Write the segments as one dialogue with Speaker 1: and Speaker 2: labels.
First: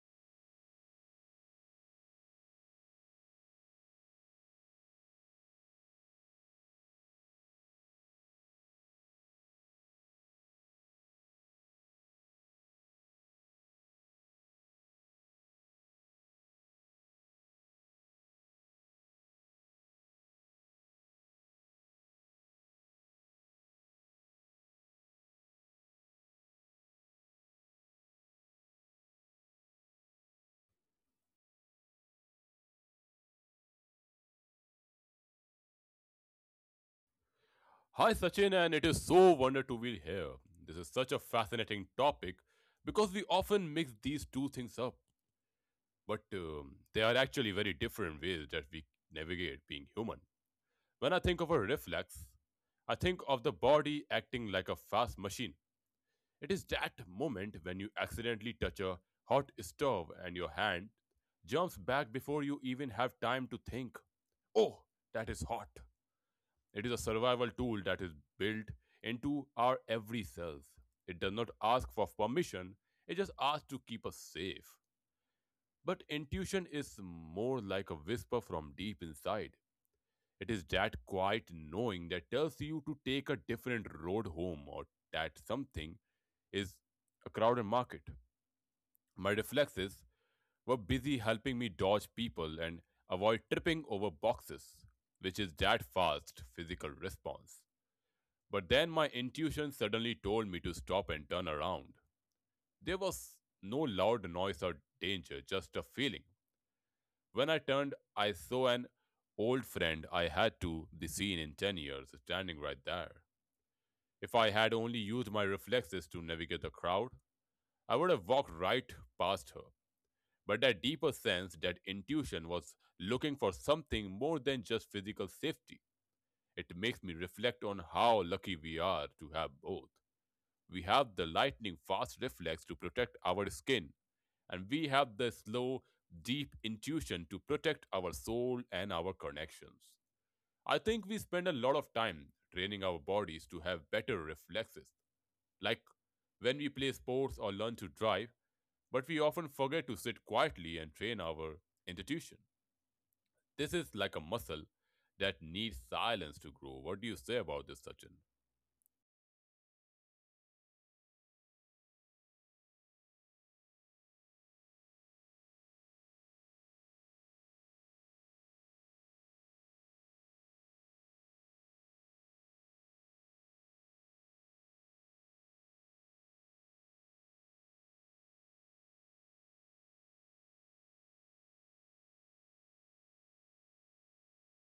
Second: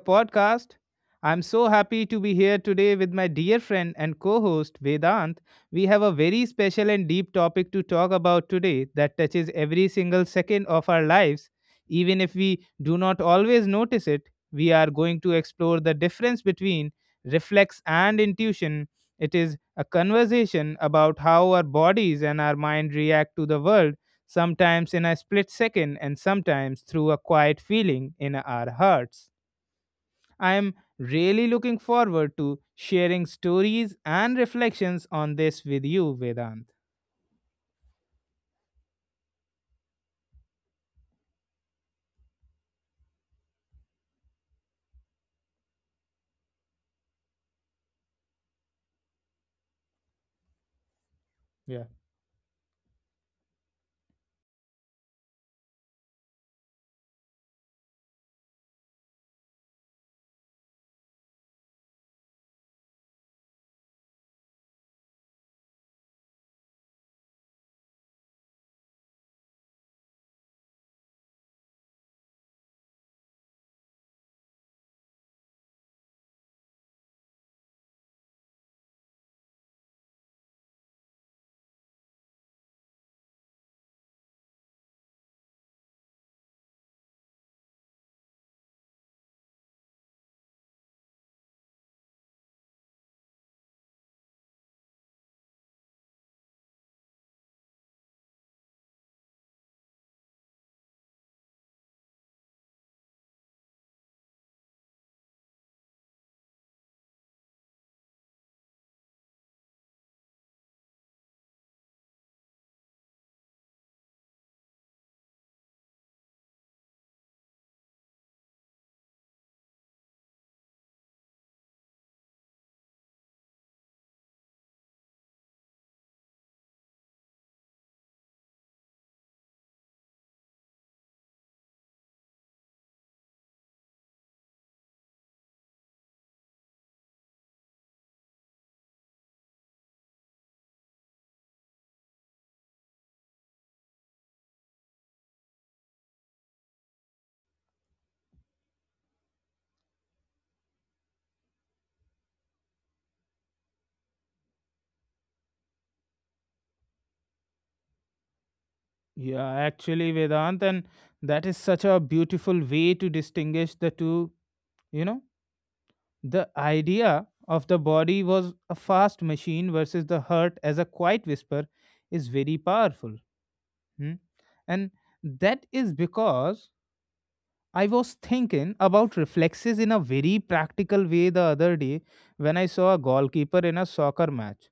Speaker 1: podcast. I'm so happy to be here today with my dear friend and co host Vedant. We have a very special and deep topic to talk about today that touches every single second of our lives. Even if we do not always notice it, we are going to explore the difference between reflex and intuition. It is a conversation about how our bodies and our mind react to the world, sometimes in a split second and sometimes through a quiet feeling in our hearts. I am really looking forward to sharing stories and reflections on this with you, Vedant.
Speaker 2: Hi Sachin, and it is so wonder to be here. This is such a fascinating topic because we often mix these two things up, but they are actually very different ways that we navigate being human. When I think of a
Speaker 1: Yeah.
Speaker 2: reflex, I think of the body acting like a fast machine. It is that moment when you accidentally touch a hot stove and your hand jumps back before you even have time to think. Oh, that is hot. It is a survival tool that is built into our every cells. It does not ask for permission, it just asks to keep us safe. But intuition is more like a whisper from deep inside. It is that quiet knowing that tells you to take a different road home or that something is a crowded market. My reflexes were busy helping me dodge people and avoid tripping over boxes, which is that fast physical response. But then my intuition suddenly told me to stop and turn around. There was no loud noise or danger, just a feeling. When I turned, I saw an old friend I had to the scene in 10 years standing right there. If I had only used my reflexes to navigate the crowd, I would have walked right past her. But that deeper sense, that intuition, was looking for something more than just physical safety. It makes me reflect on how lucky we are to have both. We have the lightning fast reflex to protect our skin, and we have the slow, deep intuition to protect our soul and our connections. I think we spend a lot of time training our bodies to have better reflexes, like when we play sports or learn to drive, but we often forget to sit quietly and train our intuition. This is like a muscle that needs silence to grow. What do you say about this, Sachin?
Speaker 1: Yeah, actually, Vedant, and that is such a beautiful way to distinguish the two. you know, The idea of the body was a fast machine versus the heart as a quiet whisper is very powerful. Hmm. And that is because I was thinking about reflexes in a very practical way the other day when I saw a goalkeeper in a soccer match.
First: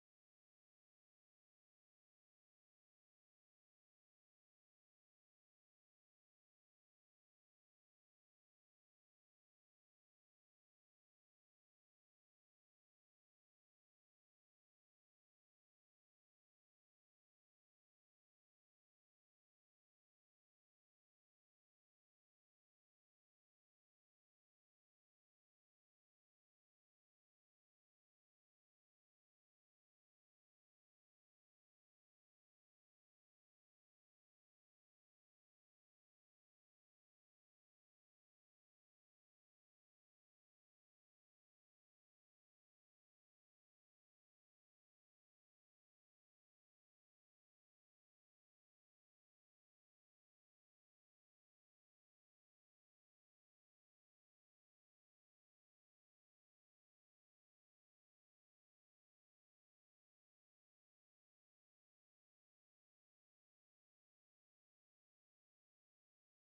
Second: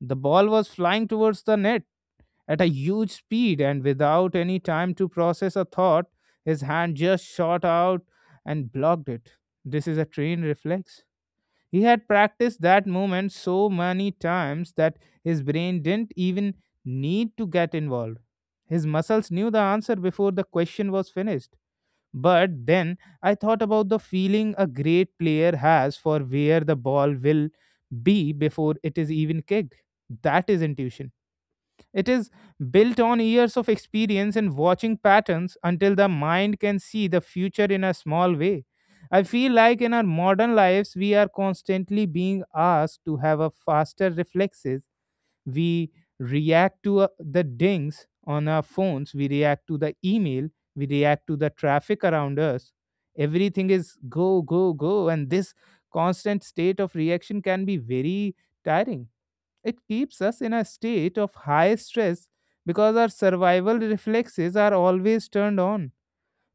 Speaker 1: The ball was flying towards the net at a huge speed, and without any time to process a thought, his hand just shot out and blocked it. This is a trained reflex. He had practiced that movement so many times that his brain didn't even need to get involved. His muscles knew the answer before the question was finished. But then I thought about the feeling a great player has for where the ball will be before it is even kicked. That is intuition. It is built on years of experience in watching patterns until the mind can see the future in a small way. I feel like in our modern lives, we are constantly being asked to have a faster reflexes. We react to the dings on our phones, we react to the email, we react to the traffic around us. Everything is go, go, go. And this constant state of reaction can be very tiring. It keeps us in a state of high stress because our survival reflexes are always turned on.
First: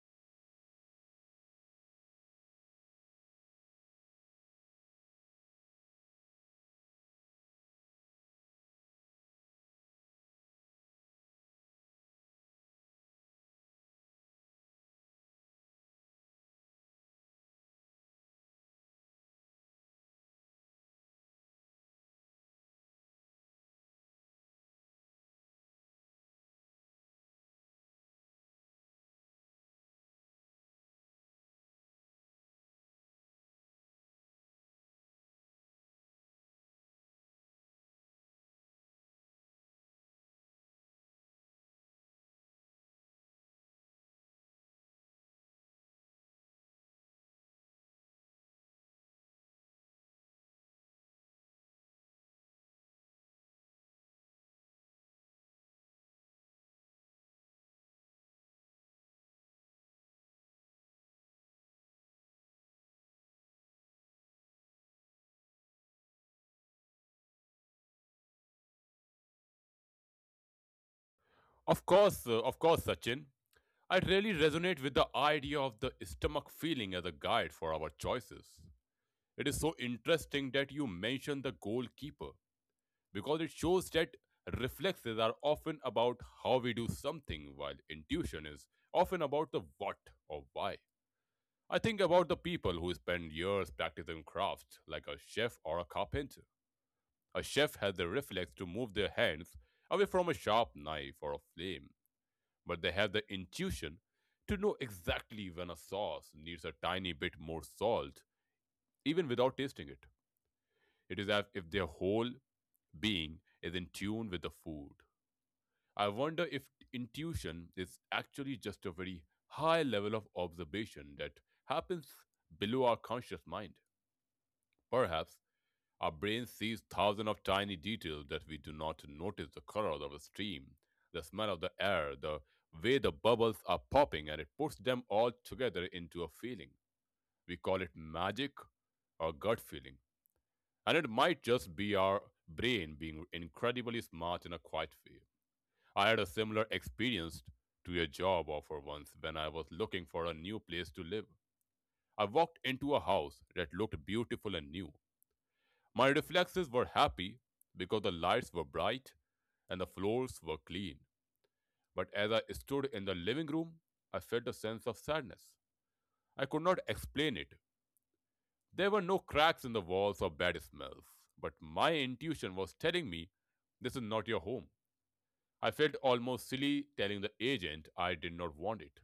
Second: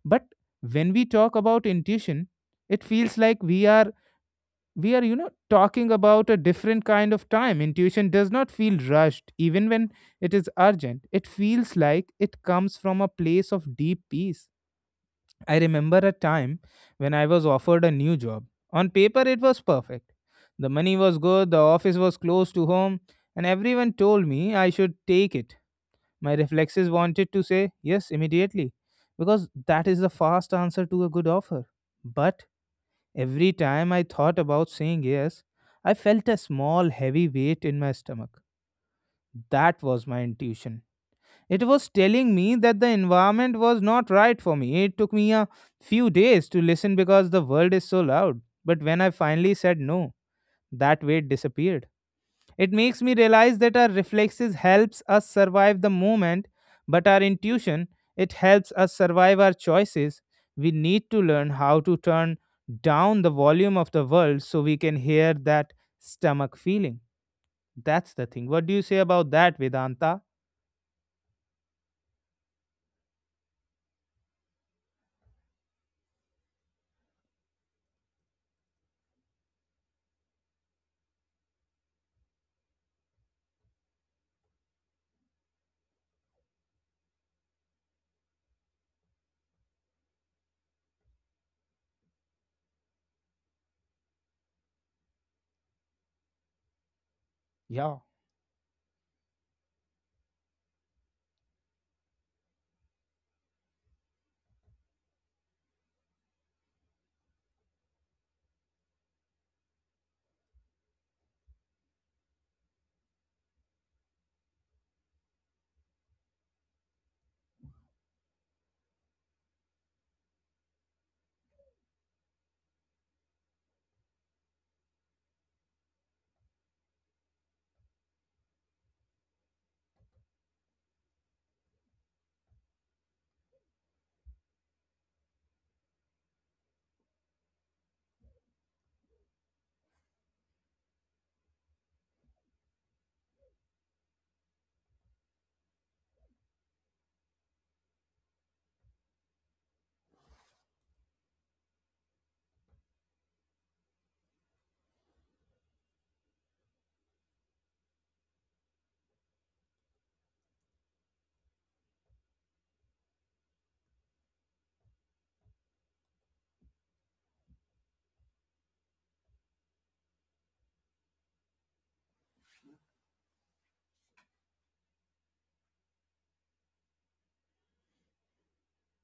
Speaker 1: But when we talk about intuition, it feels like we are talking about a different kind of time. Intuition does not feel rushed even when it is urgent. It feels like it comes from a place of deep peace. I remember a time when I was offered a new job. On paper, it was perfect. The money was good, the office was close to home, and everyone told me I should take it. My reflexes wanted to say yes immediately because that is the fast answer to a good offer. But every time I thought about saying yes, I felt a small heavy weight in my stomach. That was my intuition. It was telling me that the environment was not right for me. It took me a few days to listen because the world is so loud. But when I finally said no, that weight disappeared. It makes me realize that our reflexes helps us survive the moment, but our intuition, it helps us survive our choices. We need to learn how to turn down the volume of the world so we can hear that stomach feeling. That's the thing. What do you say about that, Vedanta?
Speaker 2: Of course, Sachin. I really resonate with the idea of the stomach feeling as a guide for our choices. It is so interesting that you mention the goalkeeper because it shows that reflexes are often about how we do something, while intuition is often about the what or why. I think about the people who spend years practicing crafts, like a chef or a carpenter. A chef has
Speaker 1: Yeah.
Speaker 2: the reflex to move their hands away from a sharp knife or a flame, but they have the intuition to know exactly when a sauce needs a tiny bit more salt, even without tasting it. It is as if their whole being is in tune with the food. I wonder if intuition is actually just a very high level of observation that happens below our conscious mind. Perhaps our brain sees thousands of tiny details that we do not notice: the colors of the stream, the smell of the air, the way the bubbles are popping, and it puts them all together into a feeling. We call it magic or gut feeling. And it might just be our brain being incredibly smart in a quiet way. I had a similar experience to a job offer once when I was looking for a new place to live. I walked into a house that looked beautiful and new. My reflexes were happy because the lights were bright and the floors were clean. But as I stood in the living room, I felt a sense of sadness. I could not explain it. There were no cracks in the walls or bad smells, but my intuition was telling me this is not your home. I felt almost silly telling the agent I did not want it.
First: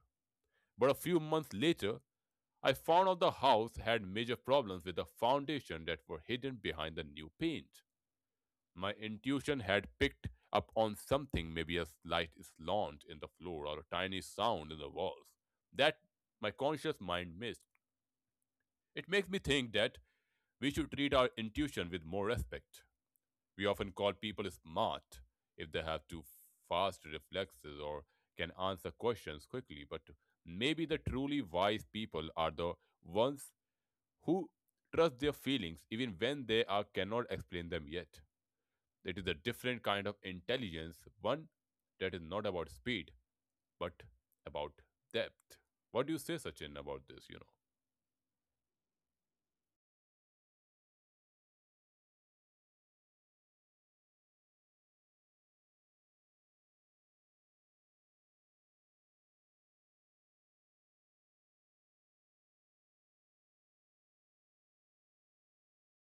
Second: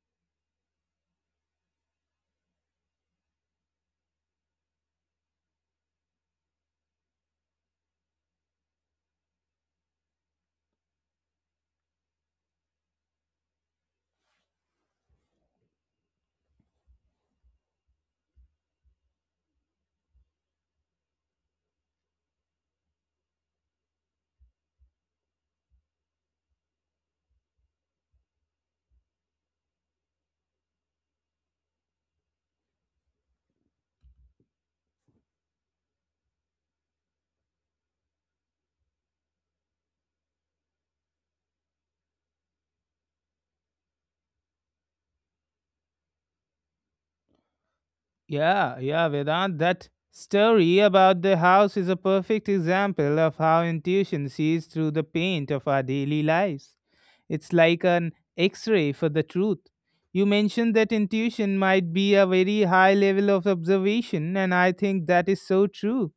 Speaker 2: But a few months later, I found out the house had major problems with the foundation that were hidden behind the new paint. My intuition had picked up on something, maybe a slight slant in the floor or a tiny sound in the walls, that my conscious mind missed. It makes me think that we should treat our intuition with more respect. We often call people smart if they have too fast reflexes or can answer questions quickly, but maybe the truly wise people are the ones who trust their feelings even when they are cannot explain them yet. It is a different kind of intelligence, one that is not about speed, but about depth. What do you say, Sachin, about this? You know,
Speaker 1: Yeah, yeah, Vedant, that story about the house is a perfect example of how intuition sees through the paint of our daily lives. It's like an x ray for the truth. You mentioned that intuition might be a very high level of observation, and I think that is so true.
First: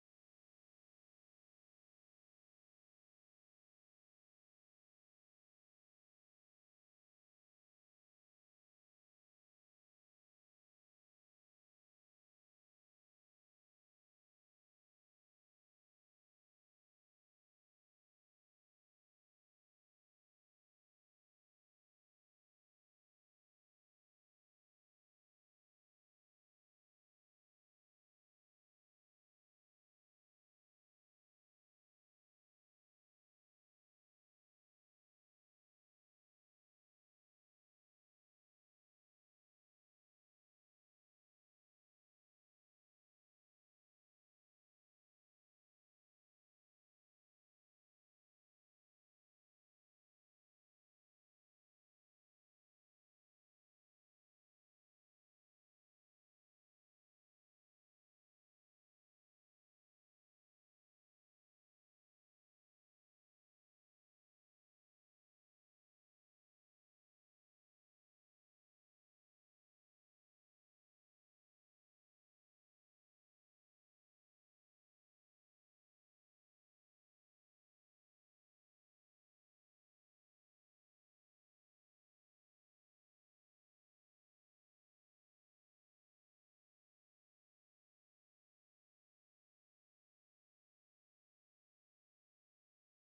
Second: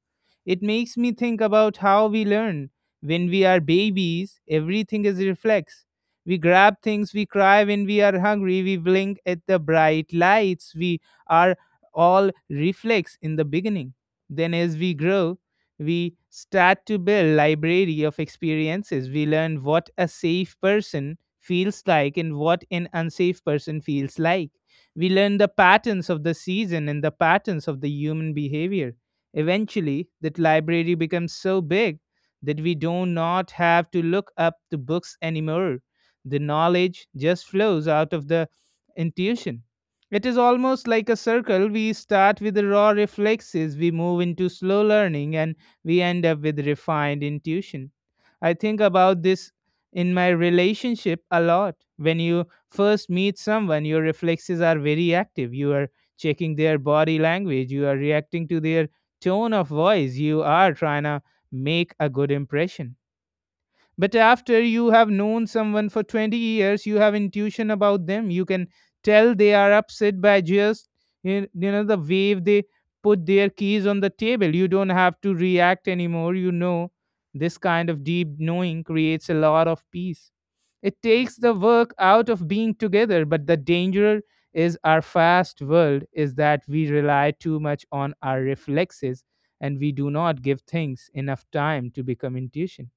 Speaker 1: It makes me think about how we learn. When we are babies, everything is reflex. We grab things, we cry when we are hungry, we blink at the bright lights, we are all reflex in the beginning. Then, as we grow, we start to build library of experiences. We learn what a safe person feels like and what an unsafe person feels like. We learn the patterns of the season and the patterns of the human behavior. Eventually, that library becomes so big that we do not have to look up the books anymore. The knowledge just flows out of the intuition. It is almost like a circle. We start with raw reflexes, we move into slow learning, and we end up with refined intuition. I think about this in my relationship a lot. When you first meet someone, your reflexes are very active. You are checking their body language, you are reacting to their tone of voice, you are trying to make a good impression, but after you have known someone for 20 years, you have intuition about them. You can tell they are upset by just the way they put their keys on the table. You don't have to react anymore. You know this kind of deep knowing creates a lot of peace. It takes the work out of being together, but the danger is our fast world is that we rely too much on our reflexes and we do not give things enough time to become intuition.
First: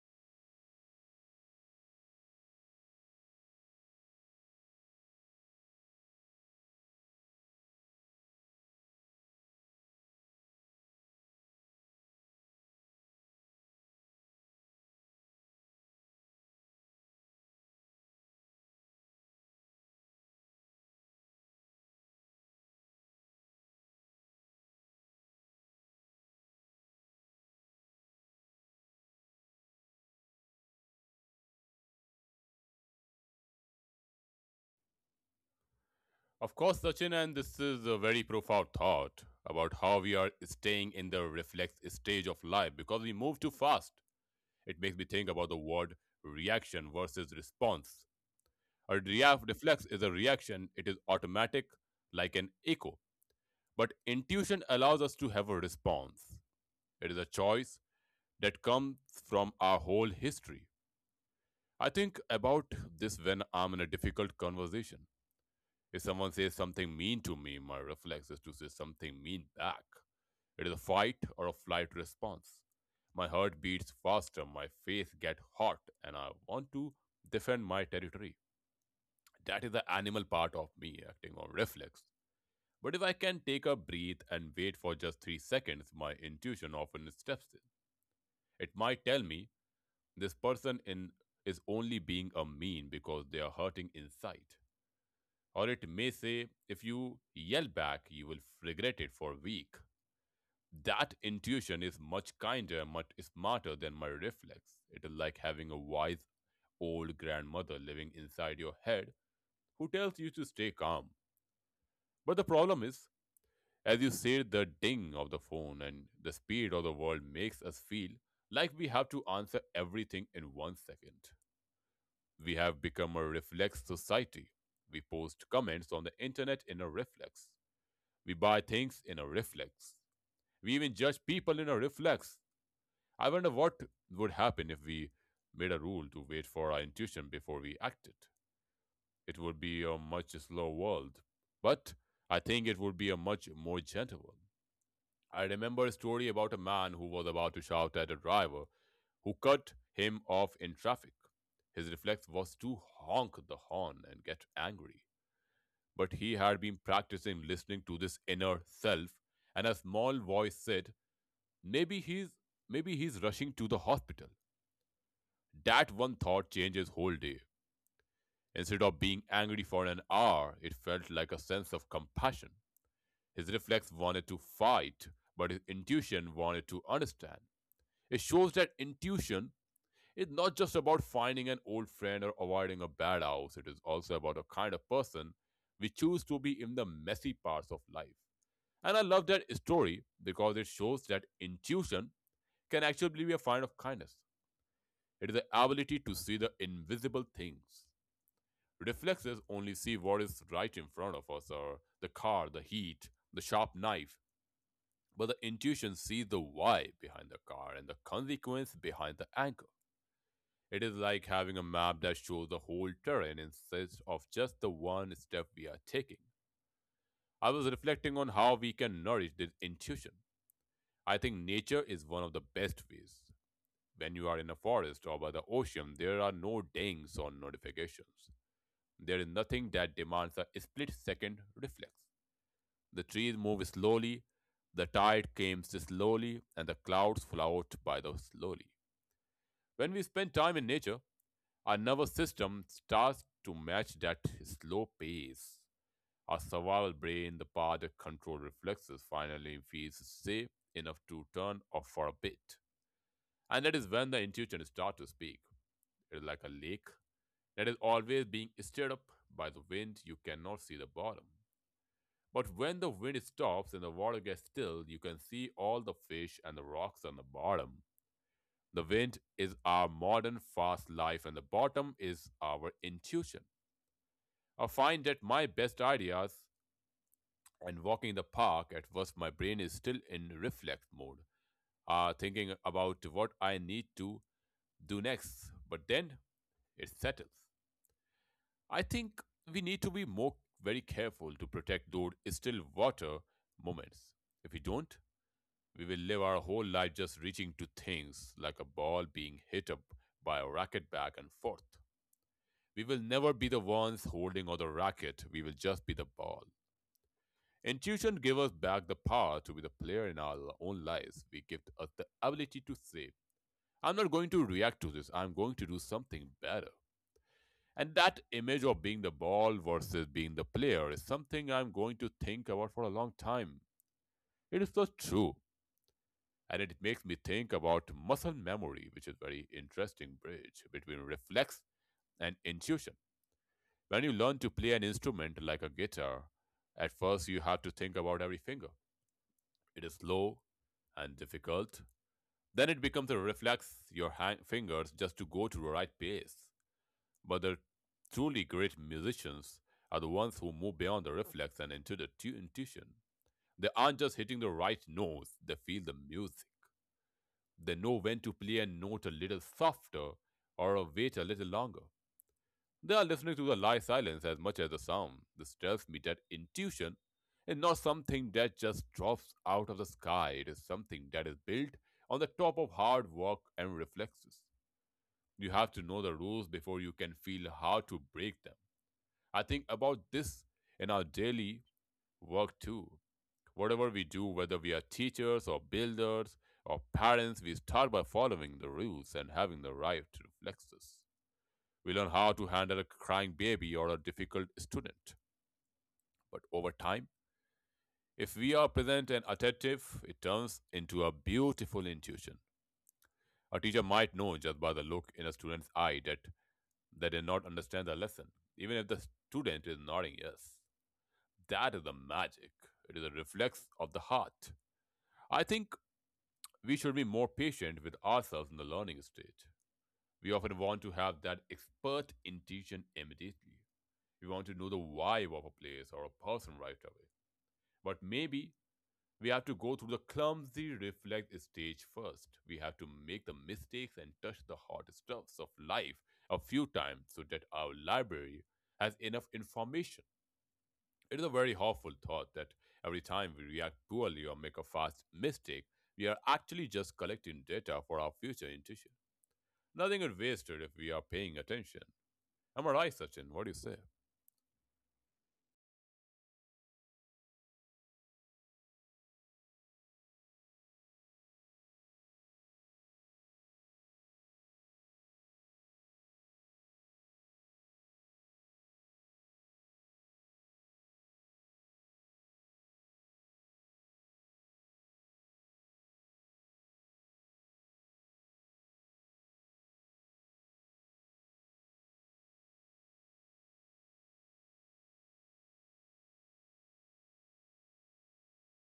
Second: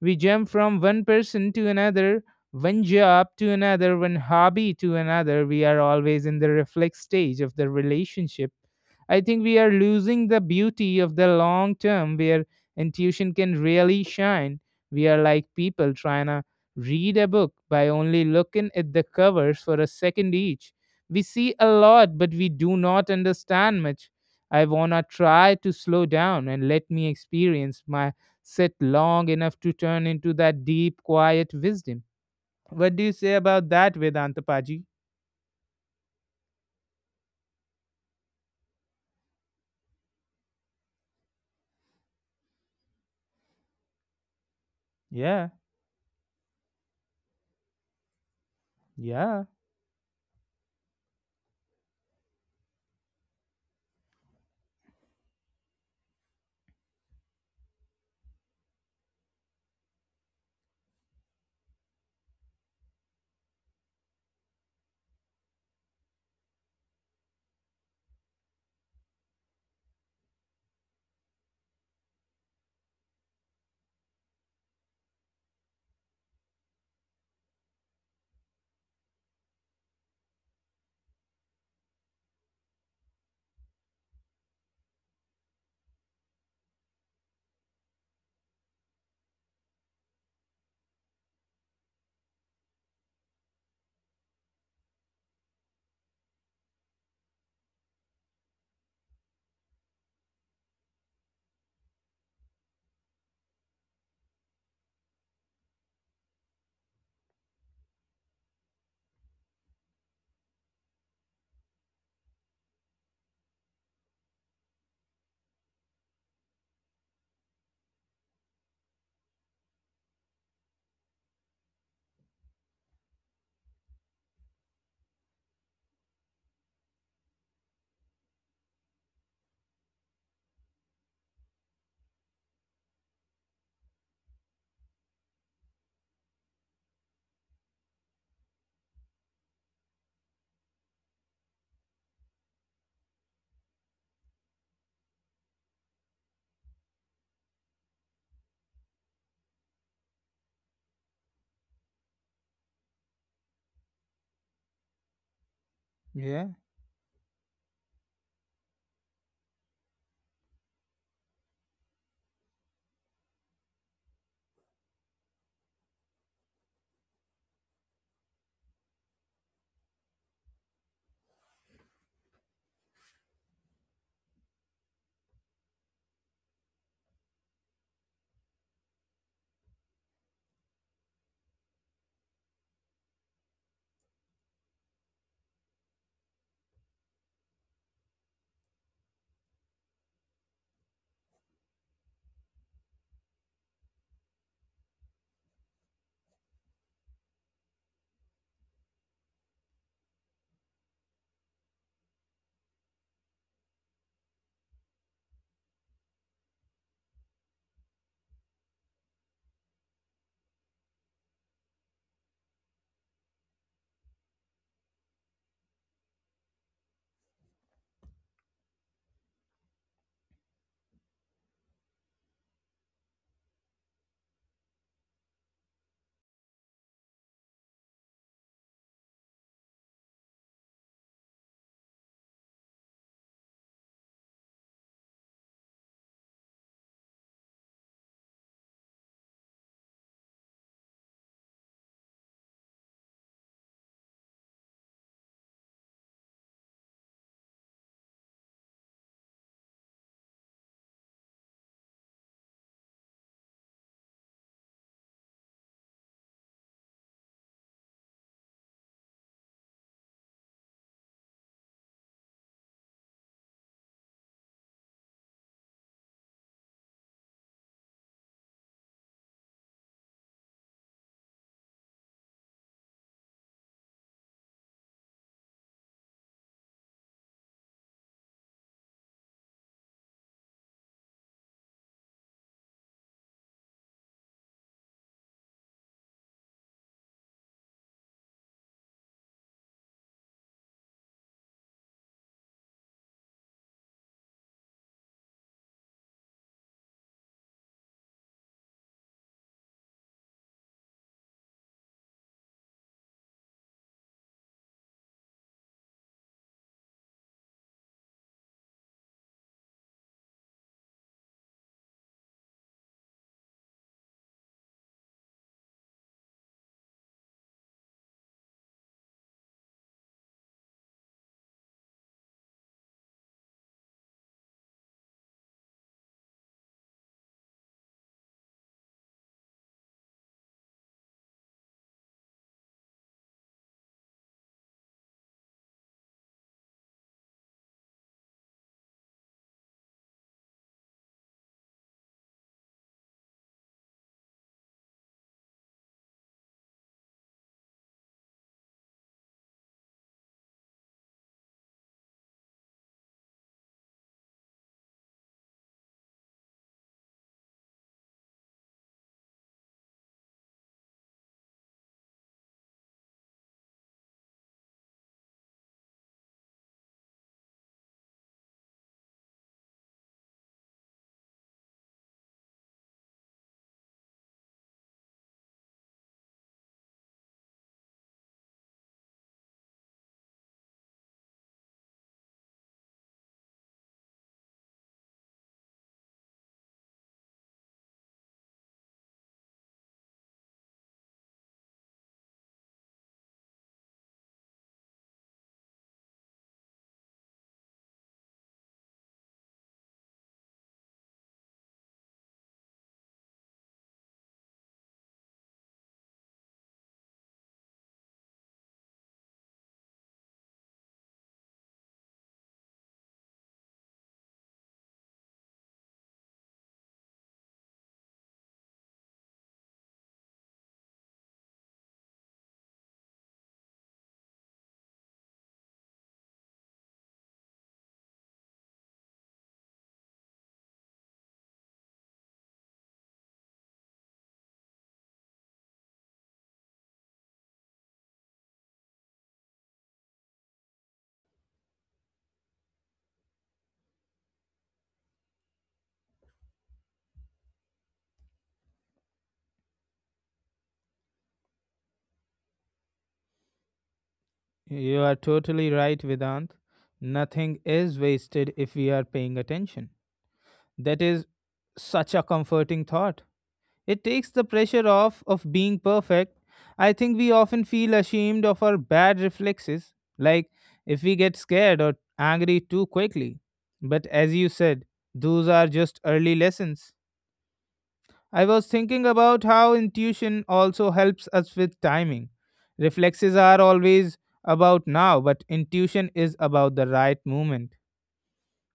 Speaker 1: We jump from one person to another, one job to another, one hobby to another. We are always in the reflex stage of the relationship. I think we are losing the beauty of the long term where intuition can really shine. We are like people trying to read a book by only looking at the covers for a second each. We see a lot, but we do not understand much. I wanna try to slow down and let me experience my sit long enough to turn into that deep, quiet wisdom. What do you say about that, Vedanta Paji?
Speaker 2: of course, Sachin, and this is a very profound thought about how we are staying in the reflex stage of life because we move too fast. It makes me think
Speaker 1: Yeah,
Speaker 2: about the word reaction versus response. A
Speaker 1: yeah,
Speaker 2: reflex is a reaction; it is automatic, like an echo. But intuition allows us to have a response. It is a choice that comes from our whole history. I think about this when I'm in a difficult conversation. If someone says something mean to me, my reflex is to say something mean back. It is a fight or a flight response. My heart beats faster, my face gets hot, and I want to defend my territory. That is the animal part of me acting on reflex. But if I can take a breath and wait for just 3 seconds, my intuition often steps in. It might tell me this person in is only being a mean because they are hurting inside. Or it may say, if you yell back, you will regret it for a week. That intuition is much kinder, much smarter than my reflex. It is like having a wise old grandmother living inside your head who tells you to stay calm. But the problem is, as you say, the ding of the phone and the speed of the world makes us feel like we have to answer everything in 1 second. We have become a reflex society. We post comments on the internet in a reflex. We buy things in a reflex. We even judge people in a reflex. I wonder what would happen if we made a rule to wait for our intuition before we acted. It would be a much slower world, but I think it would be a much more gentle one. I remember a story about a man who was about to shout at a driver who cut him off in traffic. His reflex was to honk the horn and get angry. But he
Speaker 1: yeah.
Speaker 2: had been practicing listening to this inner self, and a small voice said, maybe he's maybe he's rushing to the hospital. That one thought changed his whole day. Instead of being angry for an hour, it felt like a sense of compassion. His reflex wanted to fight, but his intuition wanted to understand. It shows that intuition is not just about finding an old friend or avoiding a bad house, it is also about the kind of person we choose to be in the messy parts of life. And I love that story because it shows that intuition can actually be a find of kindness. It is the ability to see the invisible things. Reflexes only see what is right in front of us or the car, the heat, the sharp knife. But the intuition sees the why behind the car and the consequence behind the anger. It is like having a map that shows the whole terrain instead of just the one step we are taking. I was reflecting on how we can nourish this intuition. I think nature is one of the best ways. When you are in a forest or by the ocean, there are no dings or notifications. There is nothing that demands a split second reflex. The trees move slowly, the tide comes slowly, and the clouds float by the slowly. When we spend time in nature, our nervous system starts to match that slow pace. Our survival brain, the part that controls reflexes, finally feels safe enough to turn off for a bit. And that is when the intuition starts to speak. It is like a lake that is always being stirred up by the wind. You cannot see the bottom. But when the wind stops and the water gets still, you can see all the fish and the rocks on the bottom. The wind is our modern fast life, and the bottom is our intuition. I find that my best ideas and walking in the park at first my brain is still in reflex mode, thinking about what I need to do next, but then it settles. I think we need to be more very careful to protect those still water moments. If we don't, we will live our whole life just reaching to things like a ball being hit up by a racket back and forth. We will never be the ones holding on the racket, we will just be the ball. Intuition gives us back the power to be the player in our own lives. We give us the ability to say, I'm not going to react to this, I'm going to do something better. And that image of being the ball versus being the player is something I'm going to think about for a long time. It is so true. And it makes me think about muscle memory, which is very interesting bridge between reflex and intuition. When you learn to play an instrument like a guitar, at first you have to think about every finger. It is slow and difficult, then it becomes a reflex your hand, fingers just to go to the right pace. But the truly great musicians are the ones who move beyond the reflex and into the intuition. They aren't just hitting the right notes, they feel the music. They know when to play a note a little softer or wait a little longer. They are listening to the lie silence as much as the sound. This tells me that intuition is not something that just drops out of the sky. It is something that is built on the top of hard work and reflexes. You have to know the rules before you can feel how to break them. I think about this in our daily work too. Whatever we do, whether we are teachers or builders or parents, we start by following the rules and having the right reflexes. We learn how to handle a crying baby or a difficult student. But over time, if we are present and attentive, it turns into a beautiful intuition. A teacher might know just by the look in a student's eye that they did not understand the lesson, even if the student is nodding yes. That is the magic. It is a reflex of the heart. I think we should be more patient with ourselves in the learning stage. We often want to have that expert intuition immediately. We want to know the vibe of a place or a person right away. But maybe we have to go through the clumsy reflect stage first. We have to make the mistakes and touch the hot stuffs of life a few times so that our library has enough information. It is a very harmful thought that every time we react poorly or make a fast mistake, we are actually just collecting data for our future intuition. Nothing is wasted if we are paying attention. Am I right, Sachin? What do you say?
Speaker 1: You are totally right, Vedant. Nothing is wasted if we are paying attention. That is such a comforting thought. It takes the pressure off of being perfect. I think we often feel ashamed of our bad reflexes, like if we get scared or angry too quickly. But as you said, those are just early lessons. I was thinking about how intuition also helps us with timing. Reflexes are always about now, but intuition is about the right moment.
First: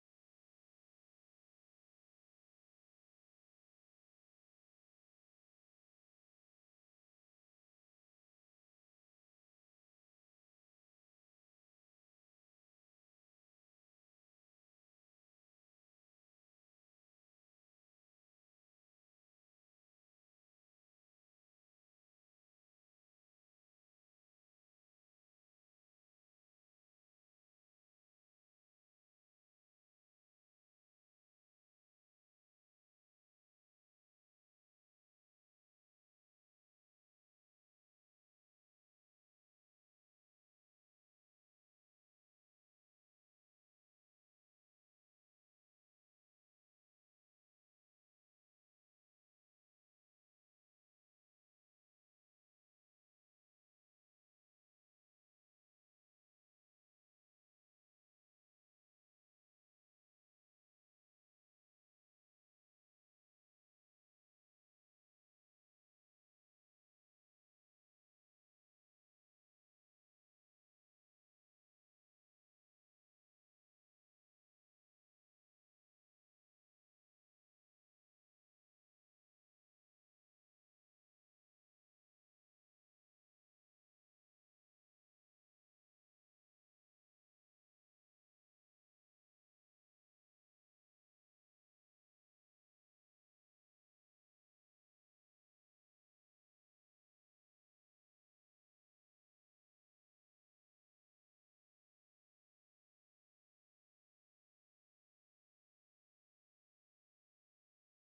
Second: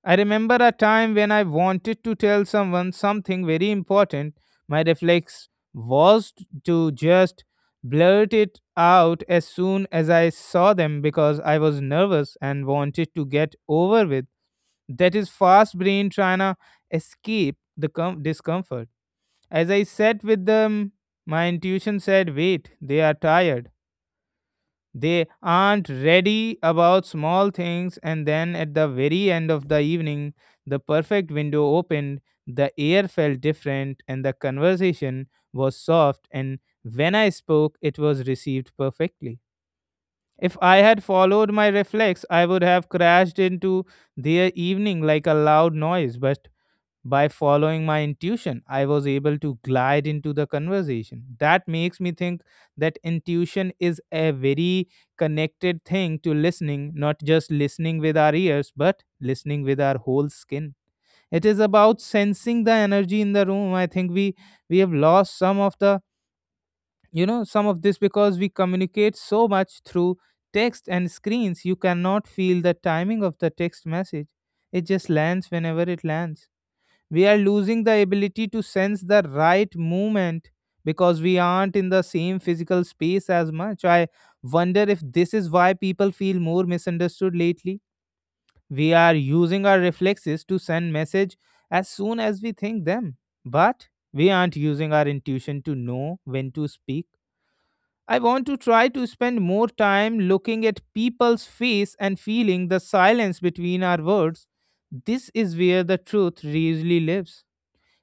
Speaker 1: I remember a time when I wanted to tell someone something very important. My reflex was to just blurt it out as soon as I saw them because I was nervous and wanted to get over with. That is fast brain trying to escape the discomfort. As I sat with them, my intuition said, wait, they are tired. They aren't ready about small things. And then at the very end of the evening, the perfect window opened, the air felt different, and the conversation was soft. And when I spoke, it was received perfectly. If I had followed my reflex, I would have crashed into their evening like a loud noise, but by following my intuition, I was able to glide into the conversation. That makes me think that intuition is a very connected thing to listening, not just listening with our ears, but listening with our whole skin. It is about sensing the energy in the room. I think we have lost some of the some of this because we communicate so much through text and screens. You cannot feel the timing of the text message. It just lands whenever it lands. We are losing the ability to sense the right movement because we aren't in the same physical space as much. I wonder if this is why people feel more misunderstood lately. We are using our reflexes to send message as soon as we think them, but we aren't using our intuition to know when to speak. I want to try to spend more time looking at people's face and feeling the silence between our words. This is where the truth really lives.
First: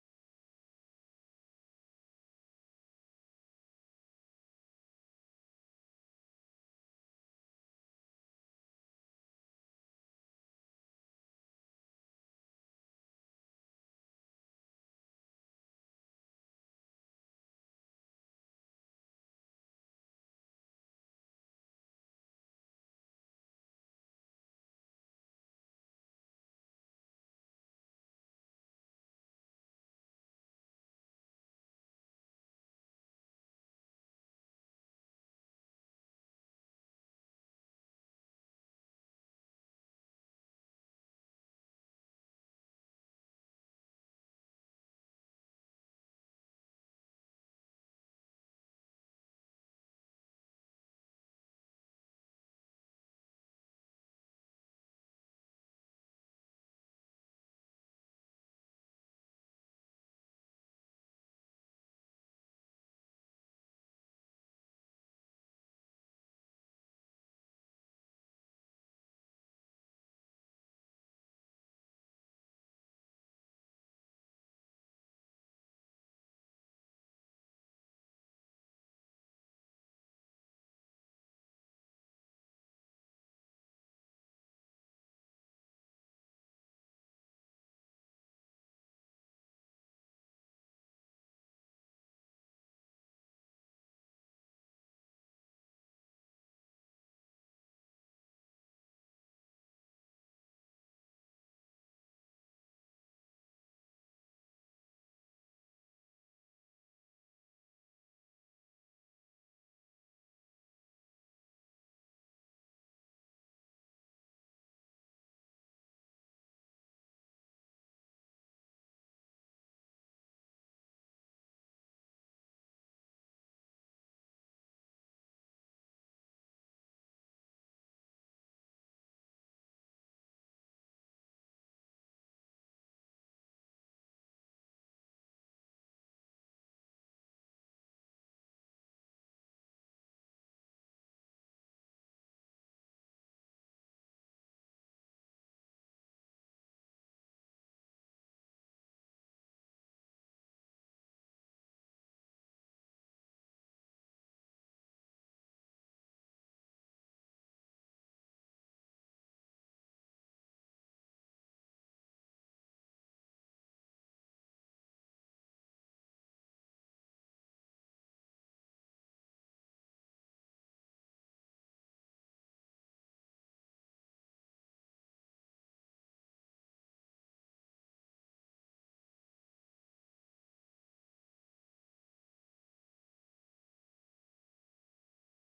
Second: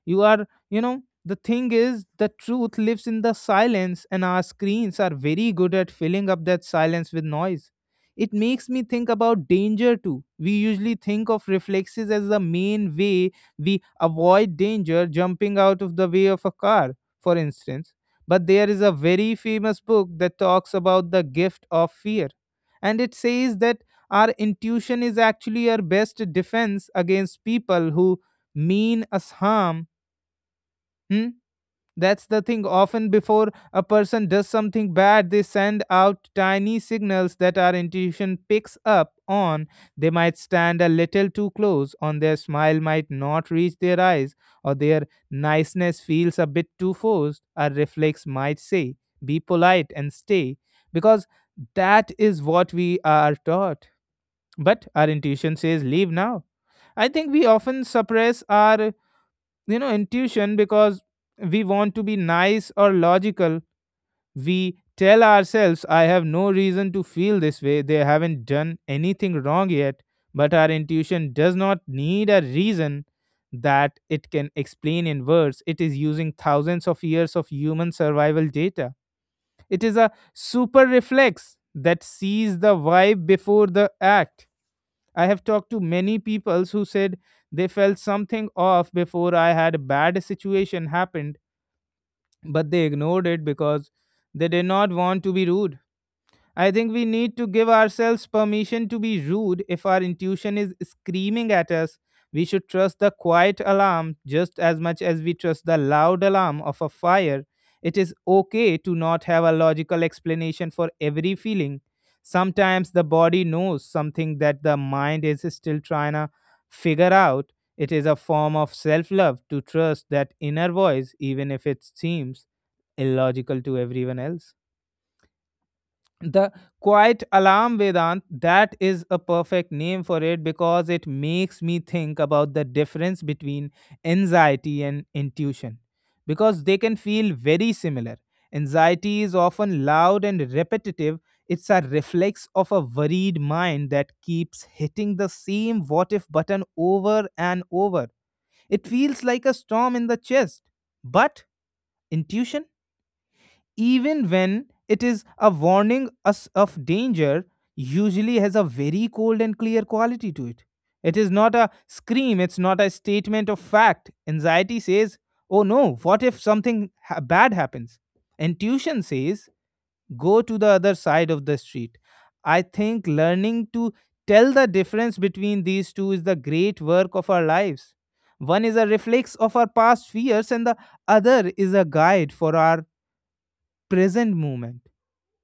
Speaker 1: You are, the thing is, the truth lives in the silence, and our screens are very good at filling up that silence with noise. It makes me think about danger too. We usually think of reflexes as the main way we avoid danger, jumping out of the way of a car, for instance. But there is a very famous book that talks about the gift of fear. And it says that our intuition is actually our best defense against people who mean us harm. Hmm? That's the thing. Often, before a person does something bad, they send out tiny signals that our intuition picks up on. They might stand a little too close, on their smile might not reach their eyes, or their niceness feels a bit too forced. Our reflex might say, "Be polite and stay," because that is what we are taught. But our intuition says, "Leave now." I think we often suppress our intuition because we want to be nice or logical. We tell ourselves, I have no reason to feel this way, they haven't done anything wrong yet. But our intuition does not need a reason that it can explain in words. It is using thousands of years of human survival data. It is a super reflex that sees the vibe before the act. I have talked to many people who said they felt something off before I had a bad situation happened, but they ignored it because they did not want to be rude. I think we need to give ourselves permission to be rude if our intuition is screaming at us. We should trust the quiet alarm just as much as we trust the loud alarm of a fire. It is okay to not have a logical explanation for every feeling. Sometimes the body knows something that the mind is still trying to figure out. It is a form of self love to trust that inner voice, even if it seems illogical to everyone else. The quiet alarm, Vedant, that is a perfect name for it, because it makes me think about the difference between anxiety and intuition, because they can feel very similar. Anxiety is often loud and repetitive. It's a reflex of a worried mind that keeps hitting the same what if button over and over. It feels like a storm in the chest. But intuition, even when it is a warning us of danger, usually has a very cold and clear quality to it. It is not a scream, it's not a statement of fact. Anxiety says, oh no, what if bad happens? Intuition says, go to the other side of the street. I think learning to tell the difference between these two is the great work of our lives. One is a reflex of our past fears, and the other is a guide for our present moment.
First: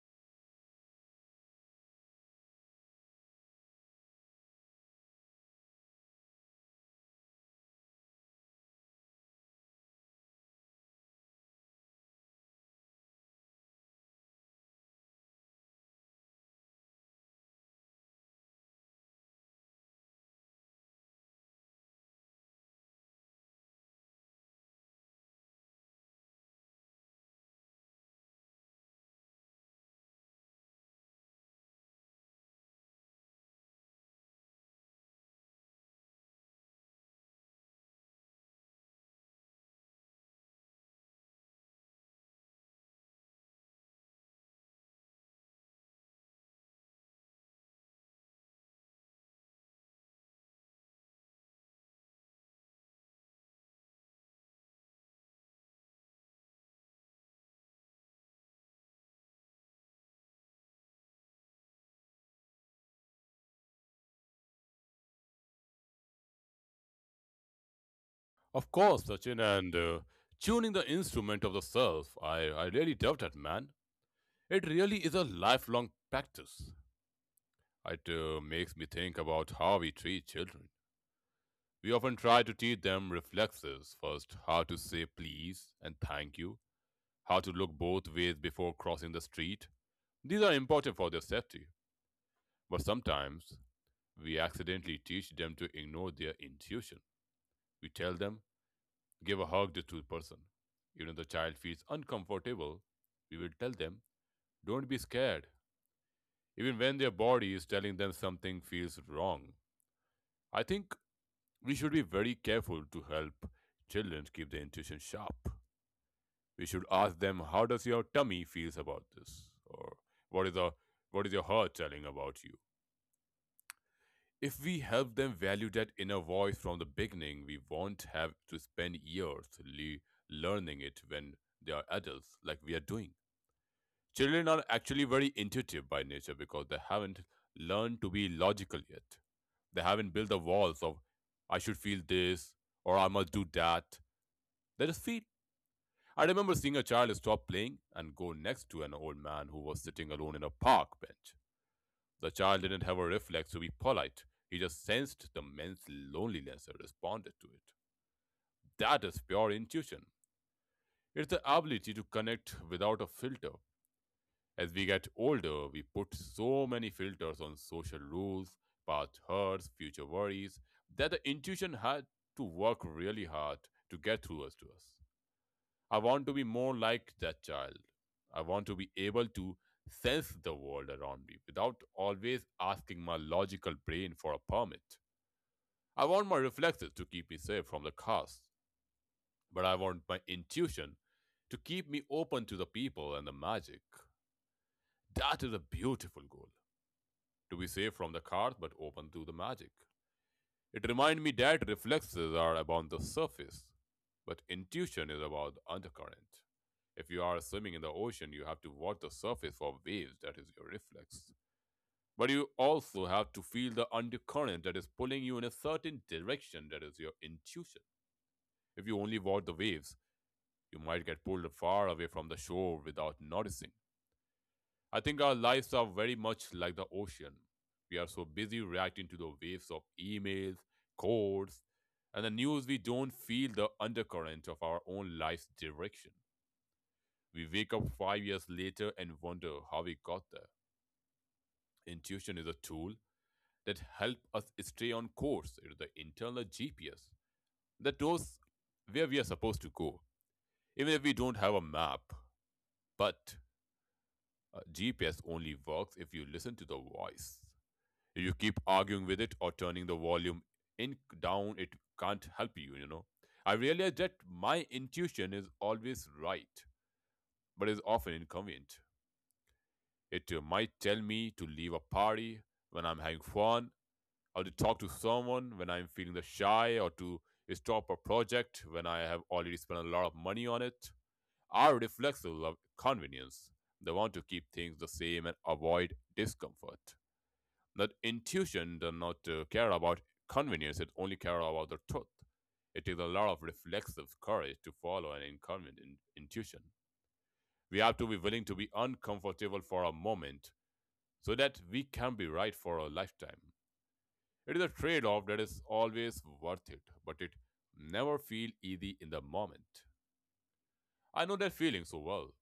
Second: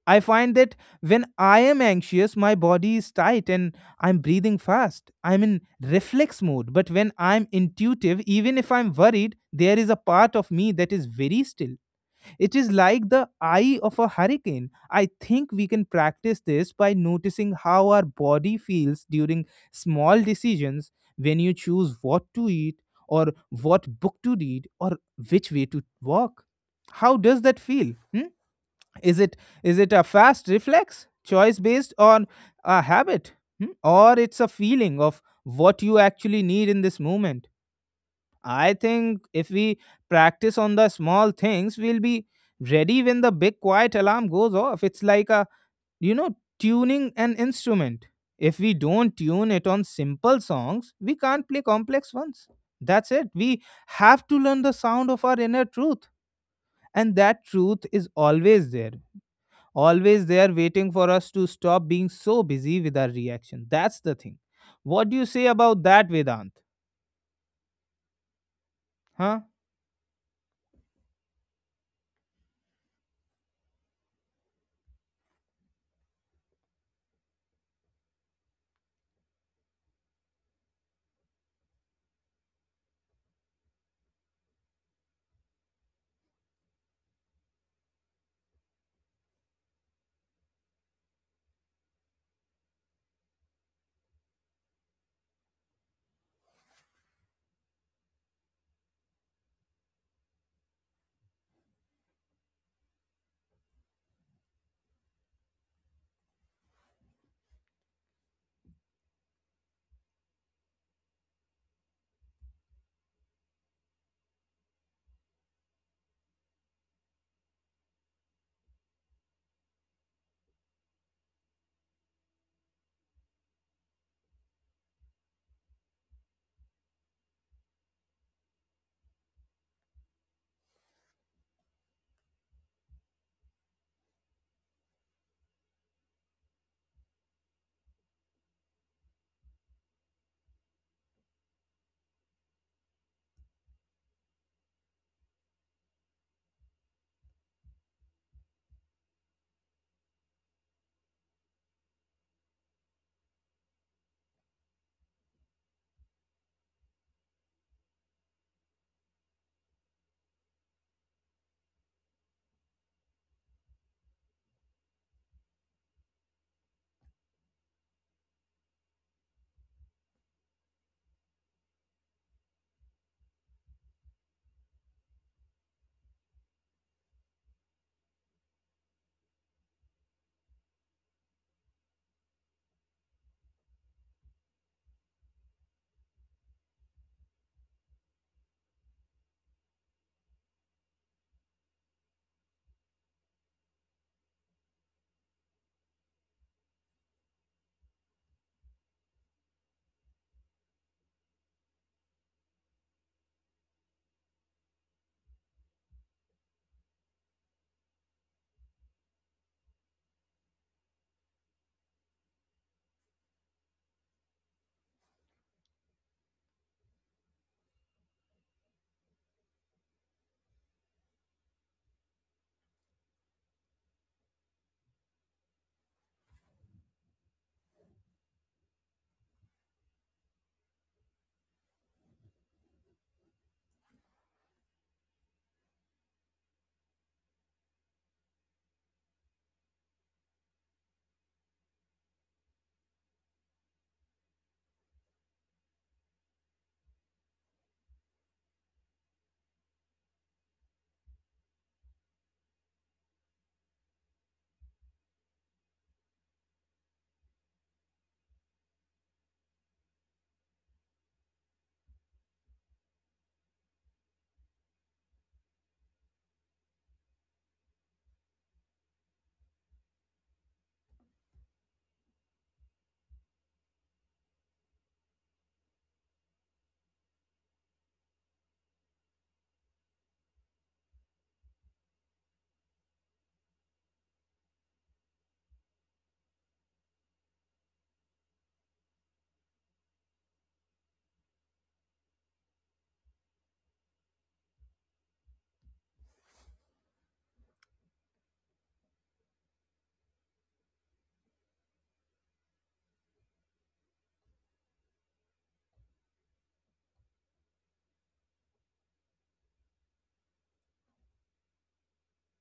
Speaker 1: I find that when I am anxious, my body is tight and I'm breathing fast. I'm in reflex mode. But when I'm intuitive, even if I'm worried, there is a part of me that is very still. It is like the eye of a hurricane. I think we can practice this by noticing how our body feels during small decisions. When you choose what to eat or what book to read or which way to walk, how does that feel? Hmm? Is it, is it a fast reflex choice based on a habit? Hmm, or it's a feeling of what you actually need in this moment? I think if we practice on the small things, we'll be ready when the big quiet alarm goes off. It's like a, tuning an instrument. If we don't tune it on simple songs, we can't play complex ones. That's it. We have to learn the sound of our inner truth, and that truth is always there, always there, waiting for us to stop being so busy with our reaction. That's the thing. What do you say about that, Vedant?
Speaker 2: Of course, Sachin,
Speaker 1: Huh?
Speaker 2: and tuning the instrument of the self, I really doubt that, man. It really is a lifelong practice. It makes me think about how we treat children. We often try to teach them reflexes first, how to say please and thank you, how to look both ways before crossing the street. These are important for their safety, but sometimes we accidentally teach them to ignore their intuition. We tell them, give a hug to the person. Even if the child feels uncomfortable, we will tell them, don't be scared. Even when their body is telling them something feels wrong. I think we should be very careful to help children keep their intuition sharp. We should ask them, how does your tummy feels about this? Or what is, the, what is your heart telling about you? If we help them value that inner voice from the beginning, we won't have to spend years learning it when they are adults, like we are doing. Children are actually very intuitive by nature because they haven't learned to be logical yet. They haven't built the walls of I should feel this or I must do that. They just feel. I remember seeing a child stop playing and go next to an old man who was sitting alone in a park bench. The child didn't have a reflex to be polite. He just sensed the man's loneliness and responded to it. That is pure intuition. It's the ability to connect without a filter. As we get older, we put so many filters on social rules, past hurts, future worries, that the intuition had to work really hard to get through us to us. I want to be more like that child. I want to be able to sense the world around me without always asking my logical brain for a permit. I want my reflexes to keep me safe from the chaos, but I want my intuition to keep me open to the people and the magic. That is a beautiful goal. To be safe from the cards but open to the magic. It reminded me that reflexes are about the surface, but intuition is about the undercurrent. If you are swimming in the ocean, you have to watch the surface for waves, that is your reflex. But you also have to feel the undercurrent that is pulling you in a certain direction, that is your intuition. If you only watch the waves, you might get pulled far away from the shore without noticing. I think our lives are very much like the ocean. We are so busy reacting to the waves of emails, codes, and the news we don't feel the undercurrent of our own life's direction. We wake up 5 years later and wonder how we got there. Intuition is a tool that helps us stay on course. It is the internal GPS that knows where we are supposed to go, even if we don't have a map. But GPS only works if you listen to the voice. You keep arguing with it or turning the volume in down it can't help you, you know. I realized that my intuition is always right but is often inconvenient. It might tell me to leave a party when I'm having fun or to talk to someone when I'm feeling the shy or to stop a project when I have already spent a lot of money on it. Our reflexes love convenience, they want to keep things the same and avoid discomfort. That intuition does not care about convenience, it only cares about the truth. It takes a lot of reflexive courage to follow an incumbent intuition. We have to be willing to be uncomfortable for a moment so that we can be right for a lifetime. It is a trade off that is always worth it, but it never feels easy in the moment. I know that feeling so well.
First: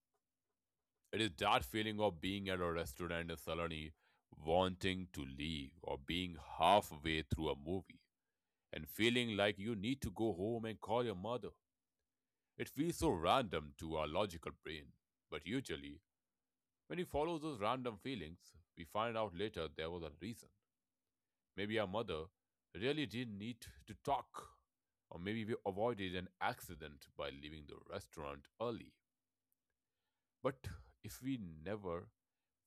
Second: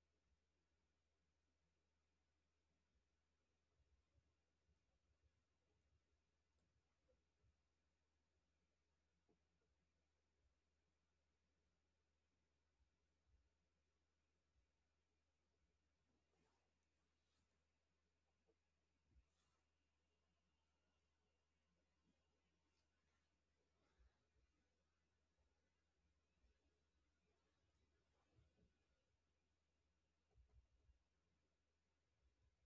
Speaker 2: It is that feeling of being at a restaurant in Saloni, wanting to leave, or being halfway through a movie, and feeling like you need to go home and call your mother. It feels so random to our logical brain, but usually, when we follow those random feelings, we find out later there was a reason. Maybe our mother really didn't need to talk, or maybe we avoided an accident by leaving the restaurant early. But if we never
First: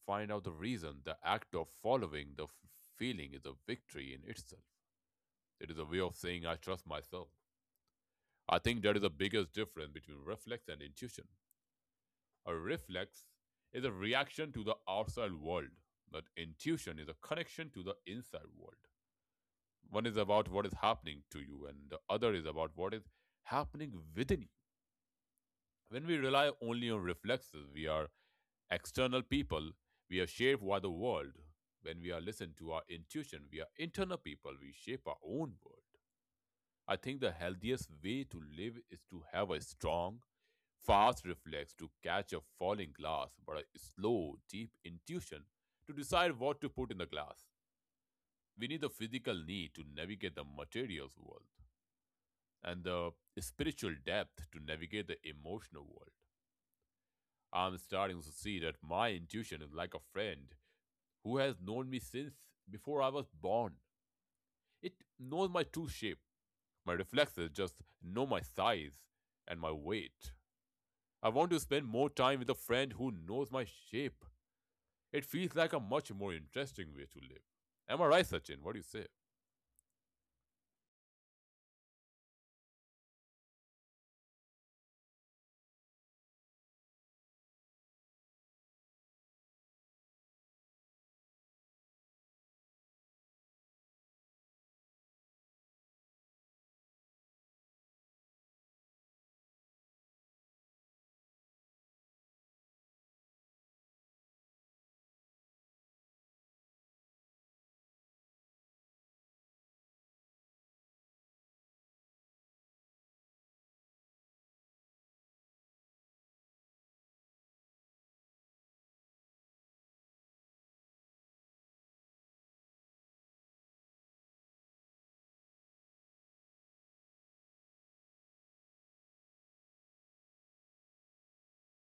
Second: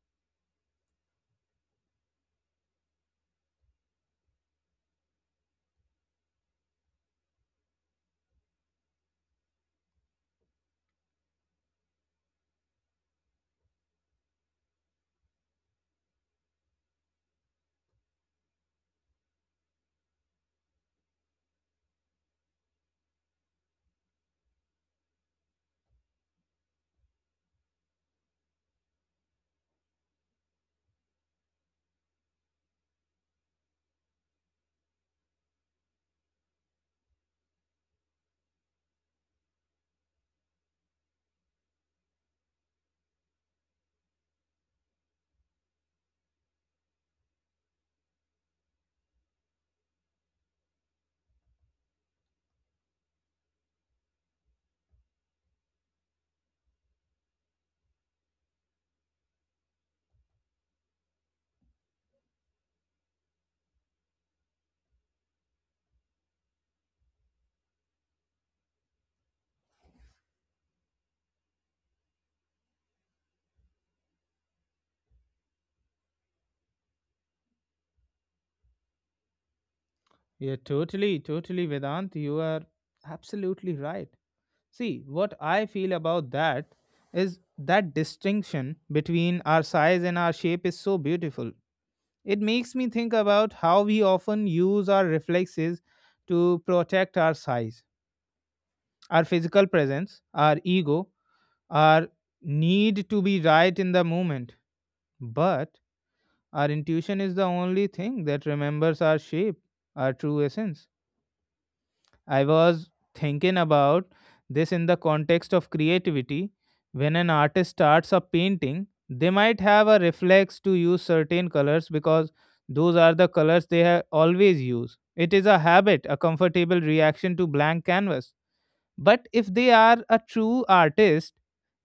Speaker 2: find out the reason, the act of following the feeling is a victory in itself. It is a way of saying, I trust myself. I think that is the biggest difference between reflex and intuition. A reflex is a reaction to the outside world, but intuition is a connection to the inside world. One is about what is happening to you, and the other is about what is happening within you. When we rely only on reflexes, we are external people, we are shaped by the world. When we are listened to our intuition, we are internal people, we shape our own world. I think the healthiest way to live is to have a strong, fast reflex to catch a falling glass, but a slow, deep intuition to decide what to put in the glass. We need the physical need to navigate the material world and the spiritual depth to navigate the emotional world. I'm starting to see that my intuition is like a friend who has known me since before I was born. It knows my true shape. My reflexes just know my size and my weight. I want to spend more time with a friend who knows my shape. It feels like a much more interesting way to live. Am I right, Sachin? What do you say?
Speaker 1: Yeah, totally, totally, Vedant. You are absolutely right. See, what I feel about that is that distinction between our size and our shape is so beautiful. It makes me think about how we often use our reflexes to protect our size, our physical presence, our ego, our need to be right in the moment, but our intuition is the only thing that remembers our shape, our true essence. I was thinking about this in the context of creativity. When an artist starts a painting, they might have a reflex to use certain colors because those are the colors they have always used. It is a habit, a comfortable reaction to blank canvas. But if they are a true artist,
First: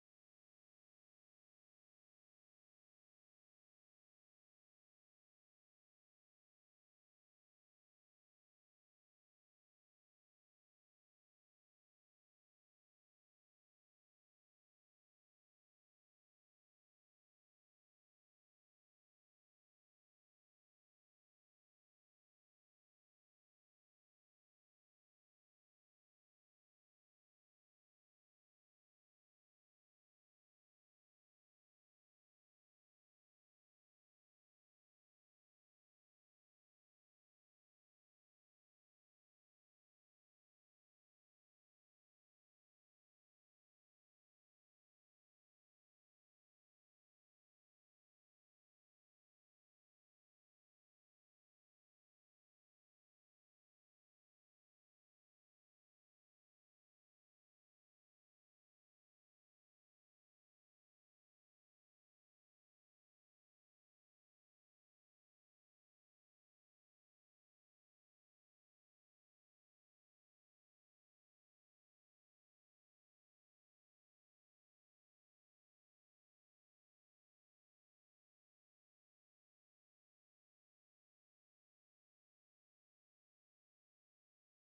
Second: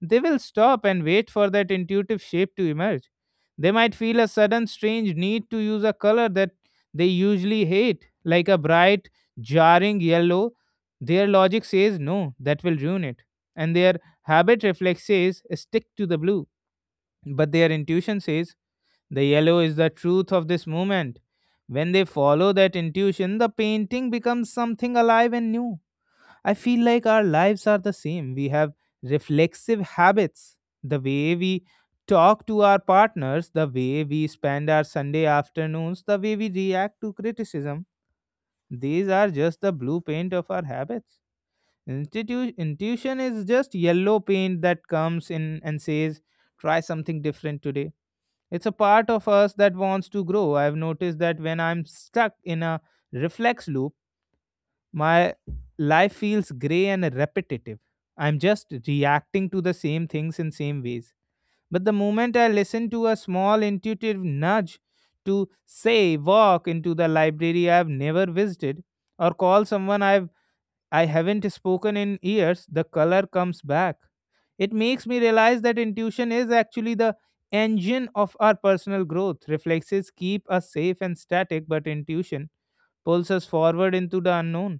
Speaker 1: they will stop and wait for that intuitive shape to emerge. They might feel a sudden strange need to use a color that they usually hate, like a bright, jarring yellow. Their logic says no, that will ruin it. And their habit reflex says stick to the blue. But their intuition says the yellow is the truth of this moment. When they follow that intuition, the painting becomes something alive and new. I feel like our lives are the same. We have reflexive habits, the way we talk to our partners, the way we spend our Sunday afternoons, the way we react to criticism. These are just the blueprint of our habits. Intuition is just yellow paint that comes in and says, try something different today. It's a part of us that wants to grow. I've noticed that when I'm stuck in a reflex loop, my life feels grey and repetitive. I'm just reacting to the same things in same ways. But the moment I listen to a small intuitive nudge to say walk into the library I've never visited or call someone I haven't spoken in years, the color comes back. It makes me realize that intuition is actually the engine of our personal growth. Reflexes keep us safe and static, but intuition pulls us forward into the unknown.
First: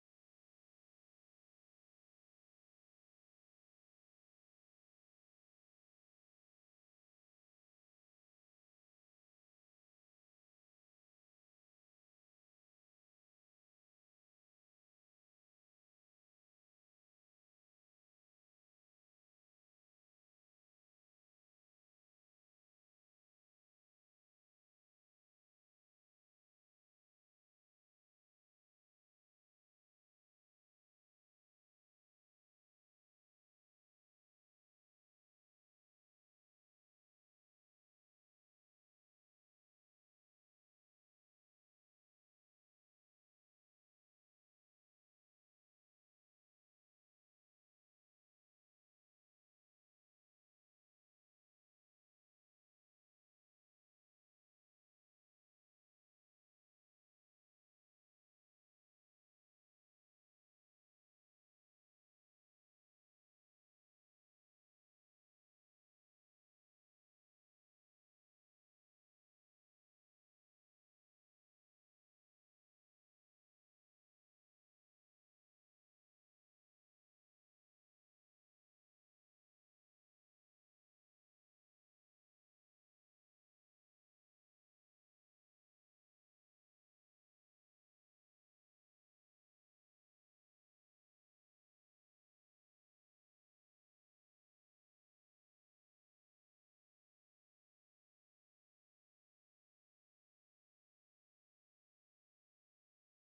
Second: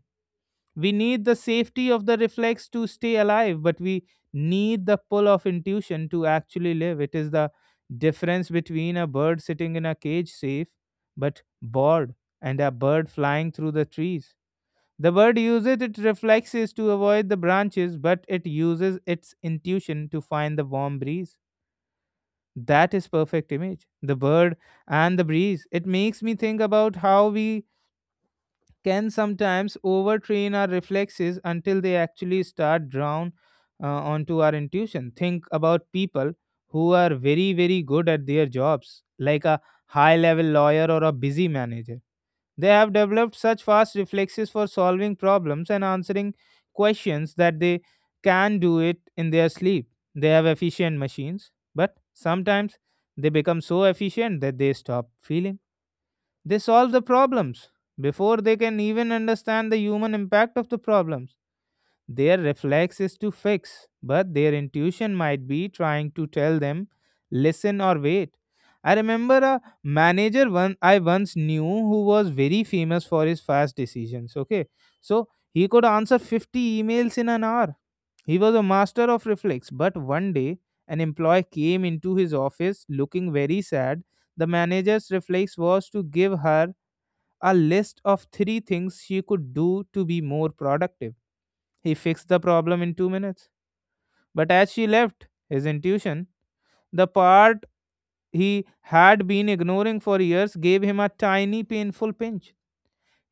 Speaker 1: We need the safety of the reflex to stay alive, but we need the pull of intuition to actually live. It is the difference between a bird sitting in a cage, safe but bored, and a bird flying through the trees. The bird uses its reflexes to avoid the branches, but it uses its intuition to find the warm breeze. That is perfect image. The bird and the breeze. It makes me think about how we can sometimes overtrain our reflexes until they actually start drown onto our intuition. Think about people who are very, very good at their jobs, like a high level lawyer or a busy manager. They have developed such fast reflexes for solving problems and answering questions that they can do it in their sleep. They have efficient machines, but sometimes they become so efficient that they stop feeling. They solve the problems before they can even understand the human impact of the problems. Their reflex is to fix, but their intuition might be trying to tell them, listen or wait. I remember a manager one I once knew who was very famous for his fast decisions. Okay, so he could answer 50 emails in an hour. He was a master of reflex, but one day an employee came into his office looking very sad. The manager's reflex was to give her a list of three things she could do to be more productive. He fixed the problem in two minutes. But as she left, his intuition, the part he had been ignoring for years, gave him a tiny painful pinch.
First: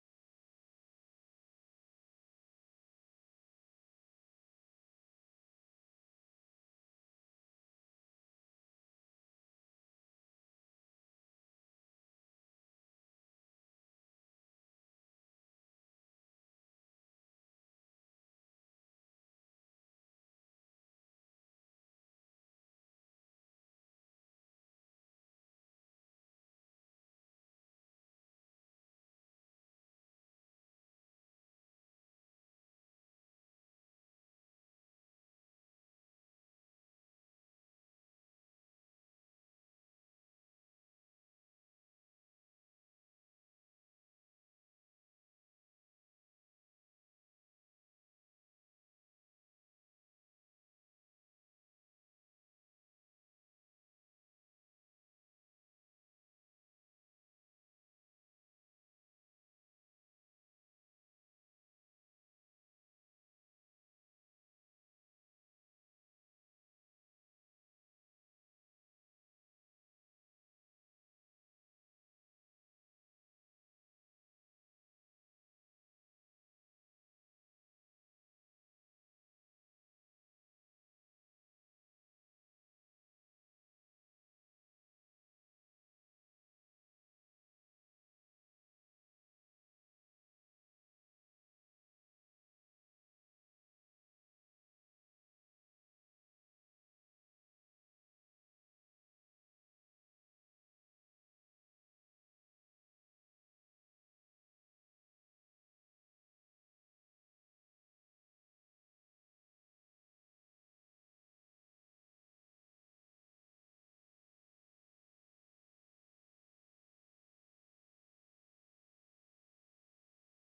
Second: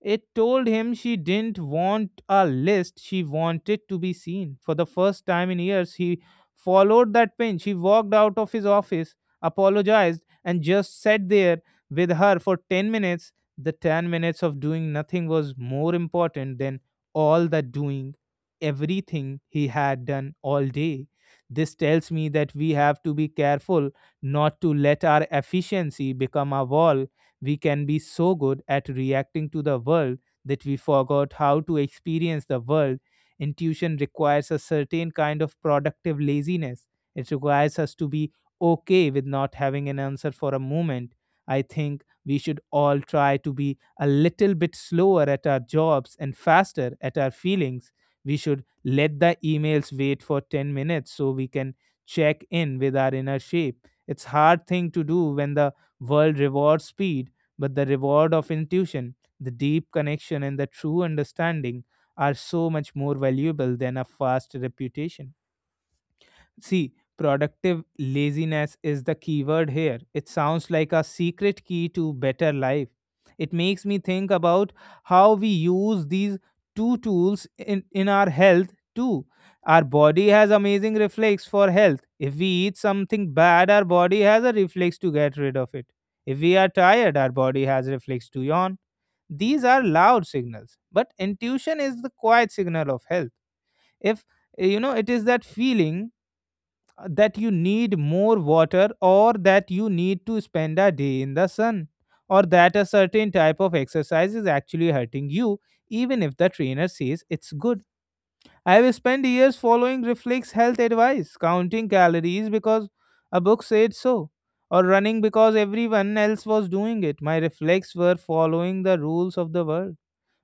Speaker 1: It told him she didn't want a list, she wanted to be seen. For the first time in years, he followed that pinch. He walked out of his office, apologized, and just sat there with her for 10 minutes. The 10 minutes of doing nothing was more important than all the doing, everything he had done all day. This tells me that we have to be careful not to let our efficiency become a wall. We can be so good at reacting to the world that we forgot how to experience the world. Intuition requires a certain kind of productive laziness. It requires us to be okay with not having an answer for a moment. I think we should all try to be a little bit slower at our jobs and faster at our feelings. We should let the emails wait for 10 minutes so we can check in with our inner shape. It's hard thing to do when the world rewards speed, but the reward of intuition, the deep connection, and the true understanding are so much more valuable than a fast reputation. See, productive laziness is the keyword here. It sounds like a secret key to better life. It makes me think about how we use these two tools in our health too. Our body has amazing reflex for health. If we eat something bad, our body has a reflex to get rid of it. If we are tired, our body has reflex to yawn. These are loud signals, but intuition is the quiet signal of health. If it is that feeling that you need more water, or that you need to spend a day in the sun, or that a certain type of exercise is actually hurting you, even if the trainer says it's good. I have spent years following reflex health advice, counting calories because a book said so, or running because everyone else was doing it. My reflex were following the rules of the world,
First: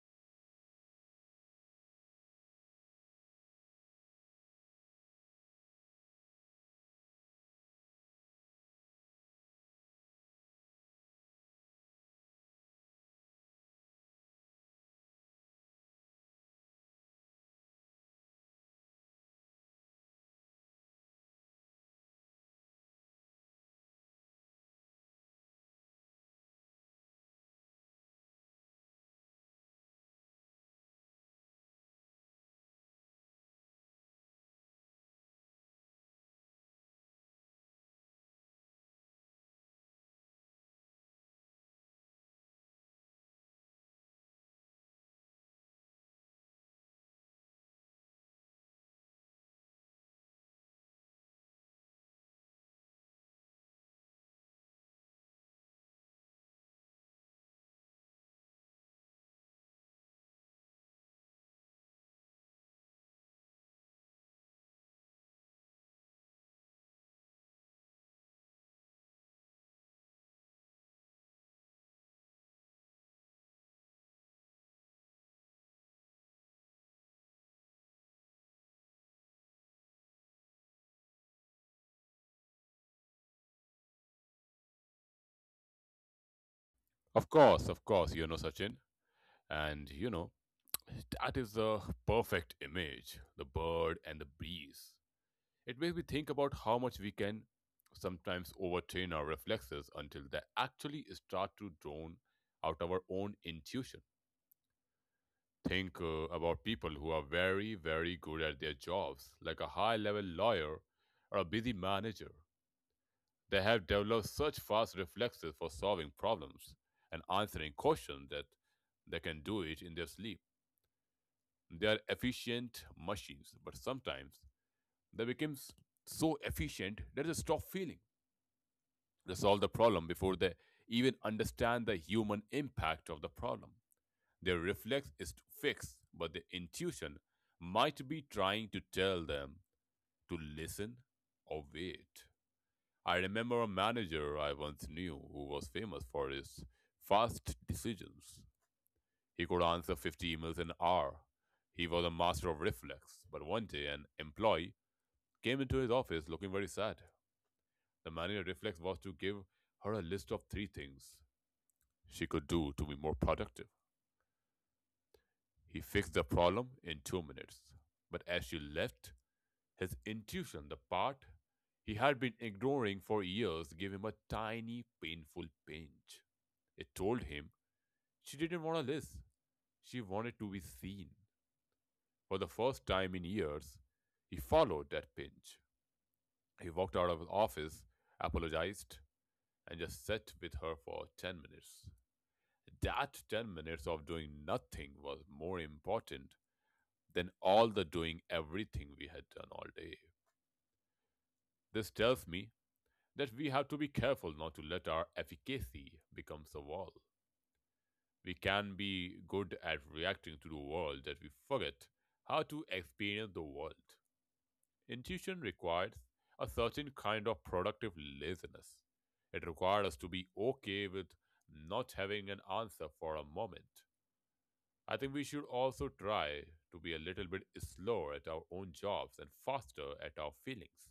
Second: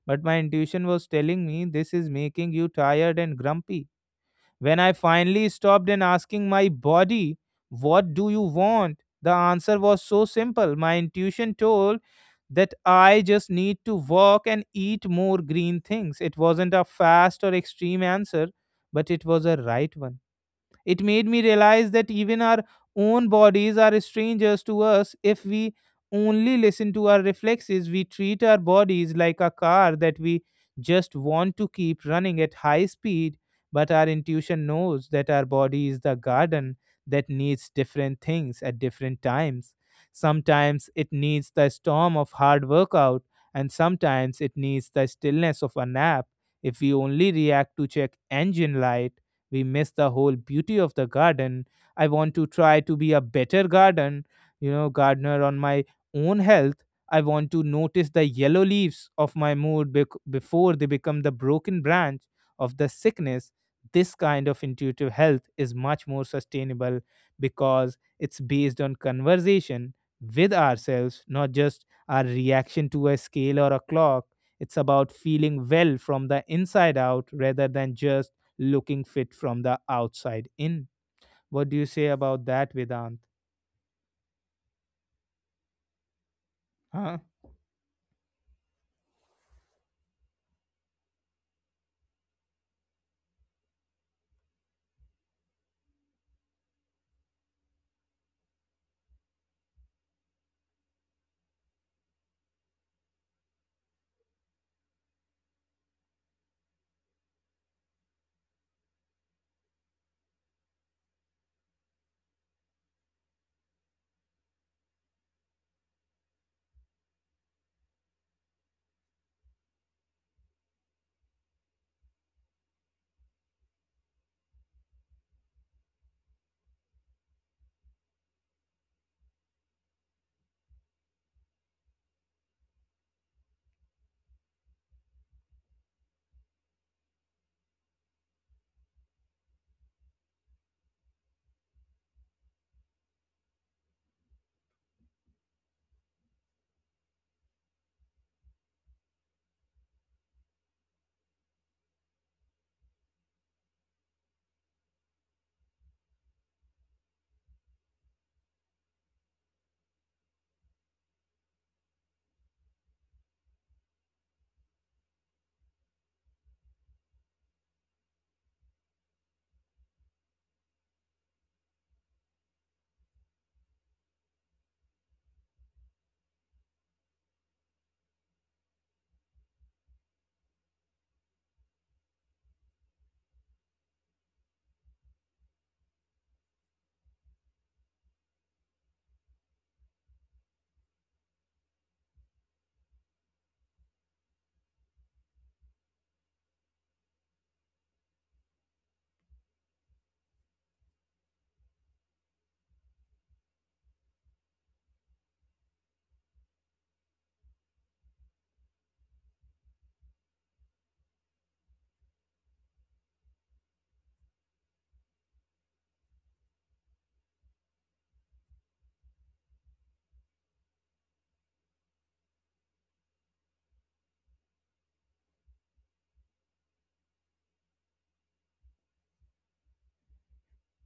Speaker 1: but my intuition was telling me this is making you tired and grumpy. When I finally stopped and asking my body, what do you want? The answer was so simple. My intuition told that I just need to walk and eat more green things. It wasn't a fast or extreme answer, but it was a right one. It made me realize that even our own bodies are strangers to us if we only listen to our reflexes. We treat our bodies like a car that we just want to keep running at high speed, but our intuition knows that our body is the garden that needs different things at different times. Sometimes it needs the storm of hard workout, and sometimes it needs the stillness of a nap. If we only react to check engine light, we miss the whole beauty of the garden. I want to try to be a better gardener on my own health. I want to notice the yellow leaves of my mood before they become the broken branch of the sickness. This kind of intuitive health is much more sustainable because it's based on conversation with ourselves, not just our reaction to a scale or a clock. It's about feeling well from the inside out rather than just looking fit from the outside in. What do you say about that, Vedant? Huh?
Speaker 2: Of course, you know, Sachin. And, you know, that is the perfect image the bird and the breeze. It makes me think about how much we can sometimes overtrain our reflexes until they actually start to drown out our own intuition. Think about people who are very, very good at their jobs, like a high level lawyer or a busy manager. They have developed such fast reflexes for solving problems and answering questions that they can do it in their sleep. They are efficient machines, but sometimes they become so efficient that they stop feeling. They solve the problem before they even understand the human impact of the problem. Their reflex is fixed, but their intuition might be trying to tell them to listen or wait. I remember a manager I once knew who was famous for his fast decisions. He could answer 50 emails an hour. He was a master of reflex, but 1 day an employee came into his office looking very sad. The manager's reflex was to give her a list of three things she could do to be more productive. He fixed the problem in 2 minutes. But as she left, his intuition, the part he had been ignoring for years, gave him a tiny, painful pinch. It told him she didn't want a list, she wanted to be seen. For the first time in years, he followed that pinch. He walked out of his office, apologized, and just sat with her for 10 minutes. That 10 minutes of doing nothing was more important than all the doing everything we had done all day. This tells me that we have to be careful not to let our efficacy become a wall. We can be good at reacting to the world that we forget how to experience the world. Intuition requires a certain kind of productive laziness. It requires us to be okay with not having an answer for a moment. I think we should also try to be a little bit slower at our own jobs and faster at our feelings.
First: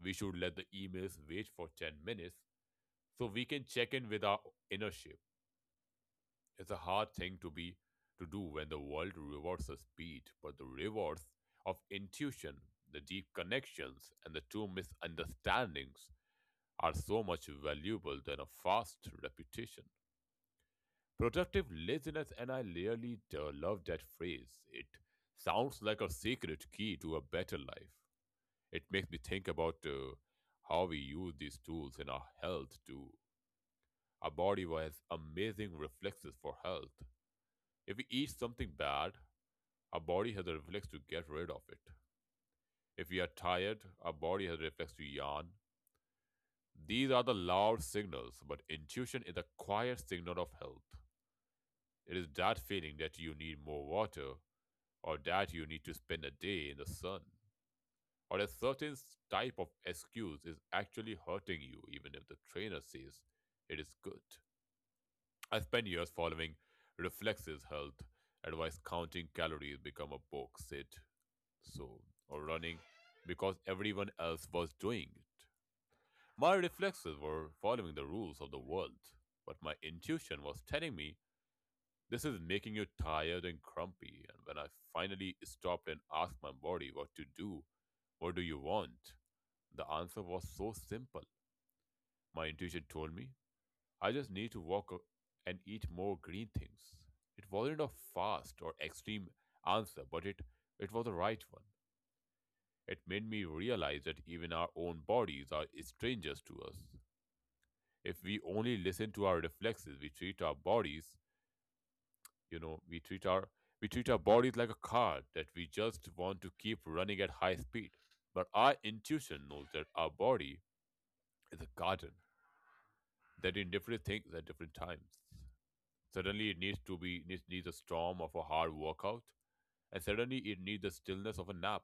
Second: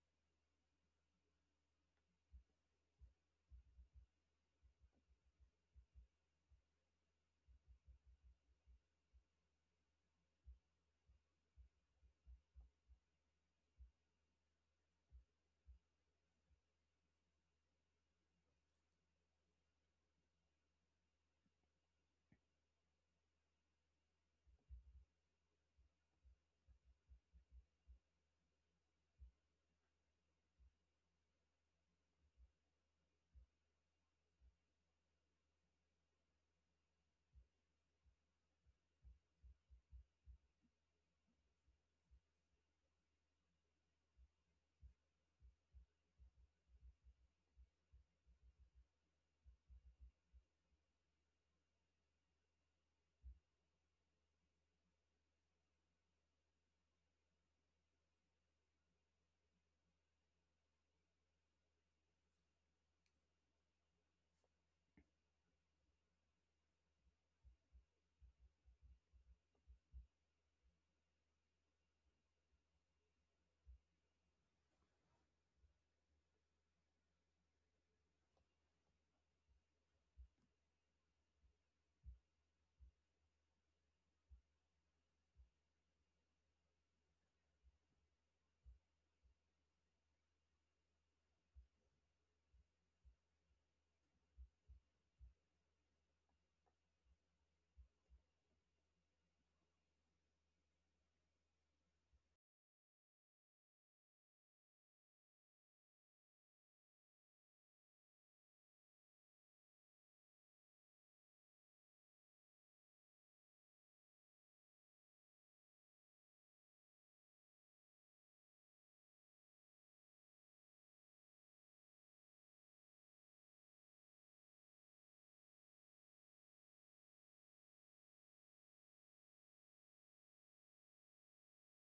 Speaker 2: We should let the emails wait for 10 minutes so we can check in with our inner ship. It's a hard thing to do when the world rewards the speed, but the rewards of intuition, the deep connections, and the two misunderstandings are so much valuable than a fast reputation. Productive laziness, and I really do love that phrase. It sounds like a secret key to a better life. It makes me think about how we use these tools in our health too. Our body has amazing reflexes for health. If we eat something bad, our body has a reflex to get rid of it. If we are tired, our body has a reflex to yawn. These are the loud signals, but intuition is a quiet signal of health. It is that feeling that you need more water or that you need to spend a day in the sun, or a certain type of excuse is actually hurting you, even if the trainer says it is good. I spent years following reflexes health advice, counting calories become a box sit, so, or running because everyone else was doing it. My reflexes were following the rules of the world, but my intuition was telling me, this is making you tired and grumpy. And when I finally stopped and asked my body what to do, what do you want? The answer was so simple. My intuition told me I just need to and eat more green things. It wasn't a fast or extreme answer, but it was the right one. It made me realize that even our own bodies are strangers to us. If we only listen to our reflexes, we treat our bodies. We treat our bodies like a car that we just want to keep running at high speed. But our intuition knows that our body is a garden that in different things at different times. Suddenly it needs to be needs, needs a storm of a hard workout, and suddenly it needs the stillness of a nap.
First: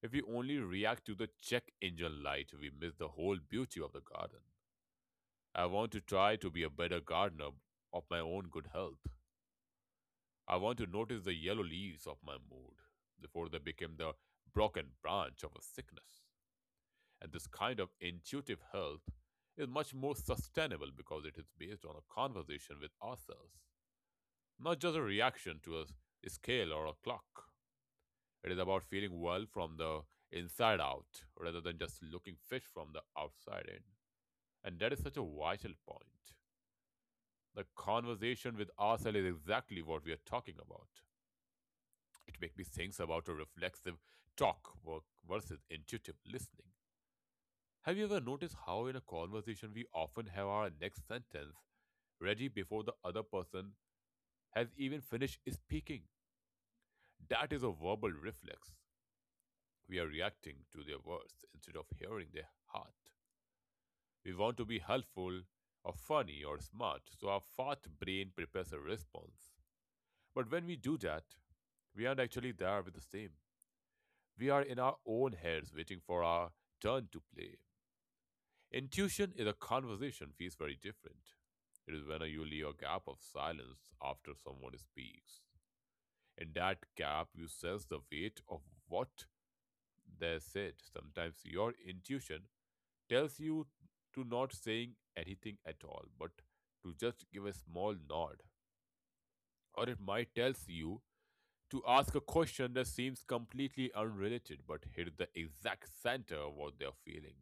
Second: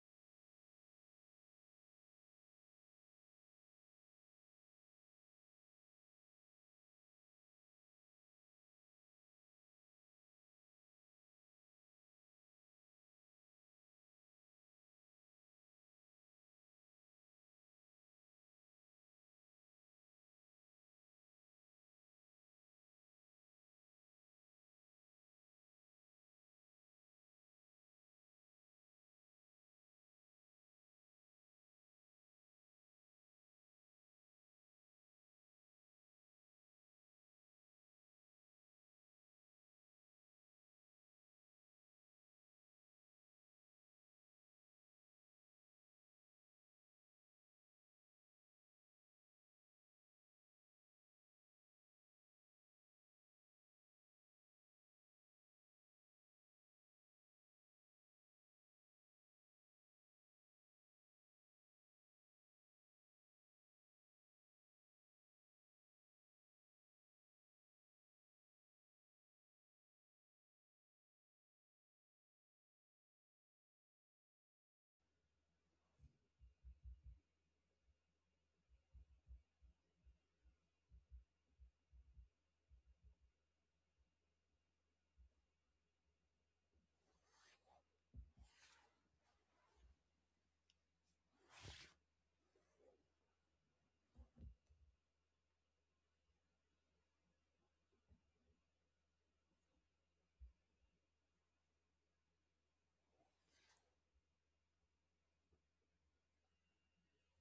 Speaker 2: If we only react to the check engine light, we miss the whole beauty of the garden. I want to try to be a better gardener of my own good health. I want to notice the yellow leaves of my mood before they become the broken branch of a sickness. And this kind of intuitive health is much more sustainable because it is based on a conversation with ourselves, not just a reaction to a scale or a clock. It is about feeling well from the inside out rather than just looking fit from the outside in. And that is such a vital point. The conversation with ourselves is exactly what we are talking about. It made me think about a reflexive talk work versus intuitive listening. Have you ever noticed how in a conversation we often have our next sentence ready before the other person has even finished speaking? That is a verbal reflex. We are reacting to their words instead of hearing their heart. We want to be helpful or funny or smart, so our fat brain prepares a response. But when we do that, we aren't actually there with the same. We are in our own heads waiting for our turn to play. Intuition is a conversation feels very different. It is when you leave a gap of silence after someone speaks. In that gap, you sense the weight of what they said. Sometimes your intuition tells you to not saying anything at all, but to just give a small nod. Or it might tells you to ask a question that seems completely unrelated, but hit the exact center of what they are feeling.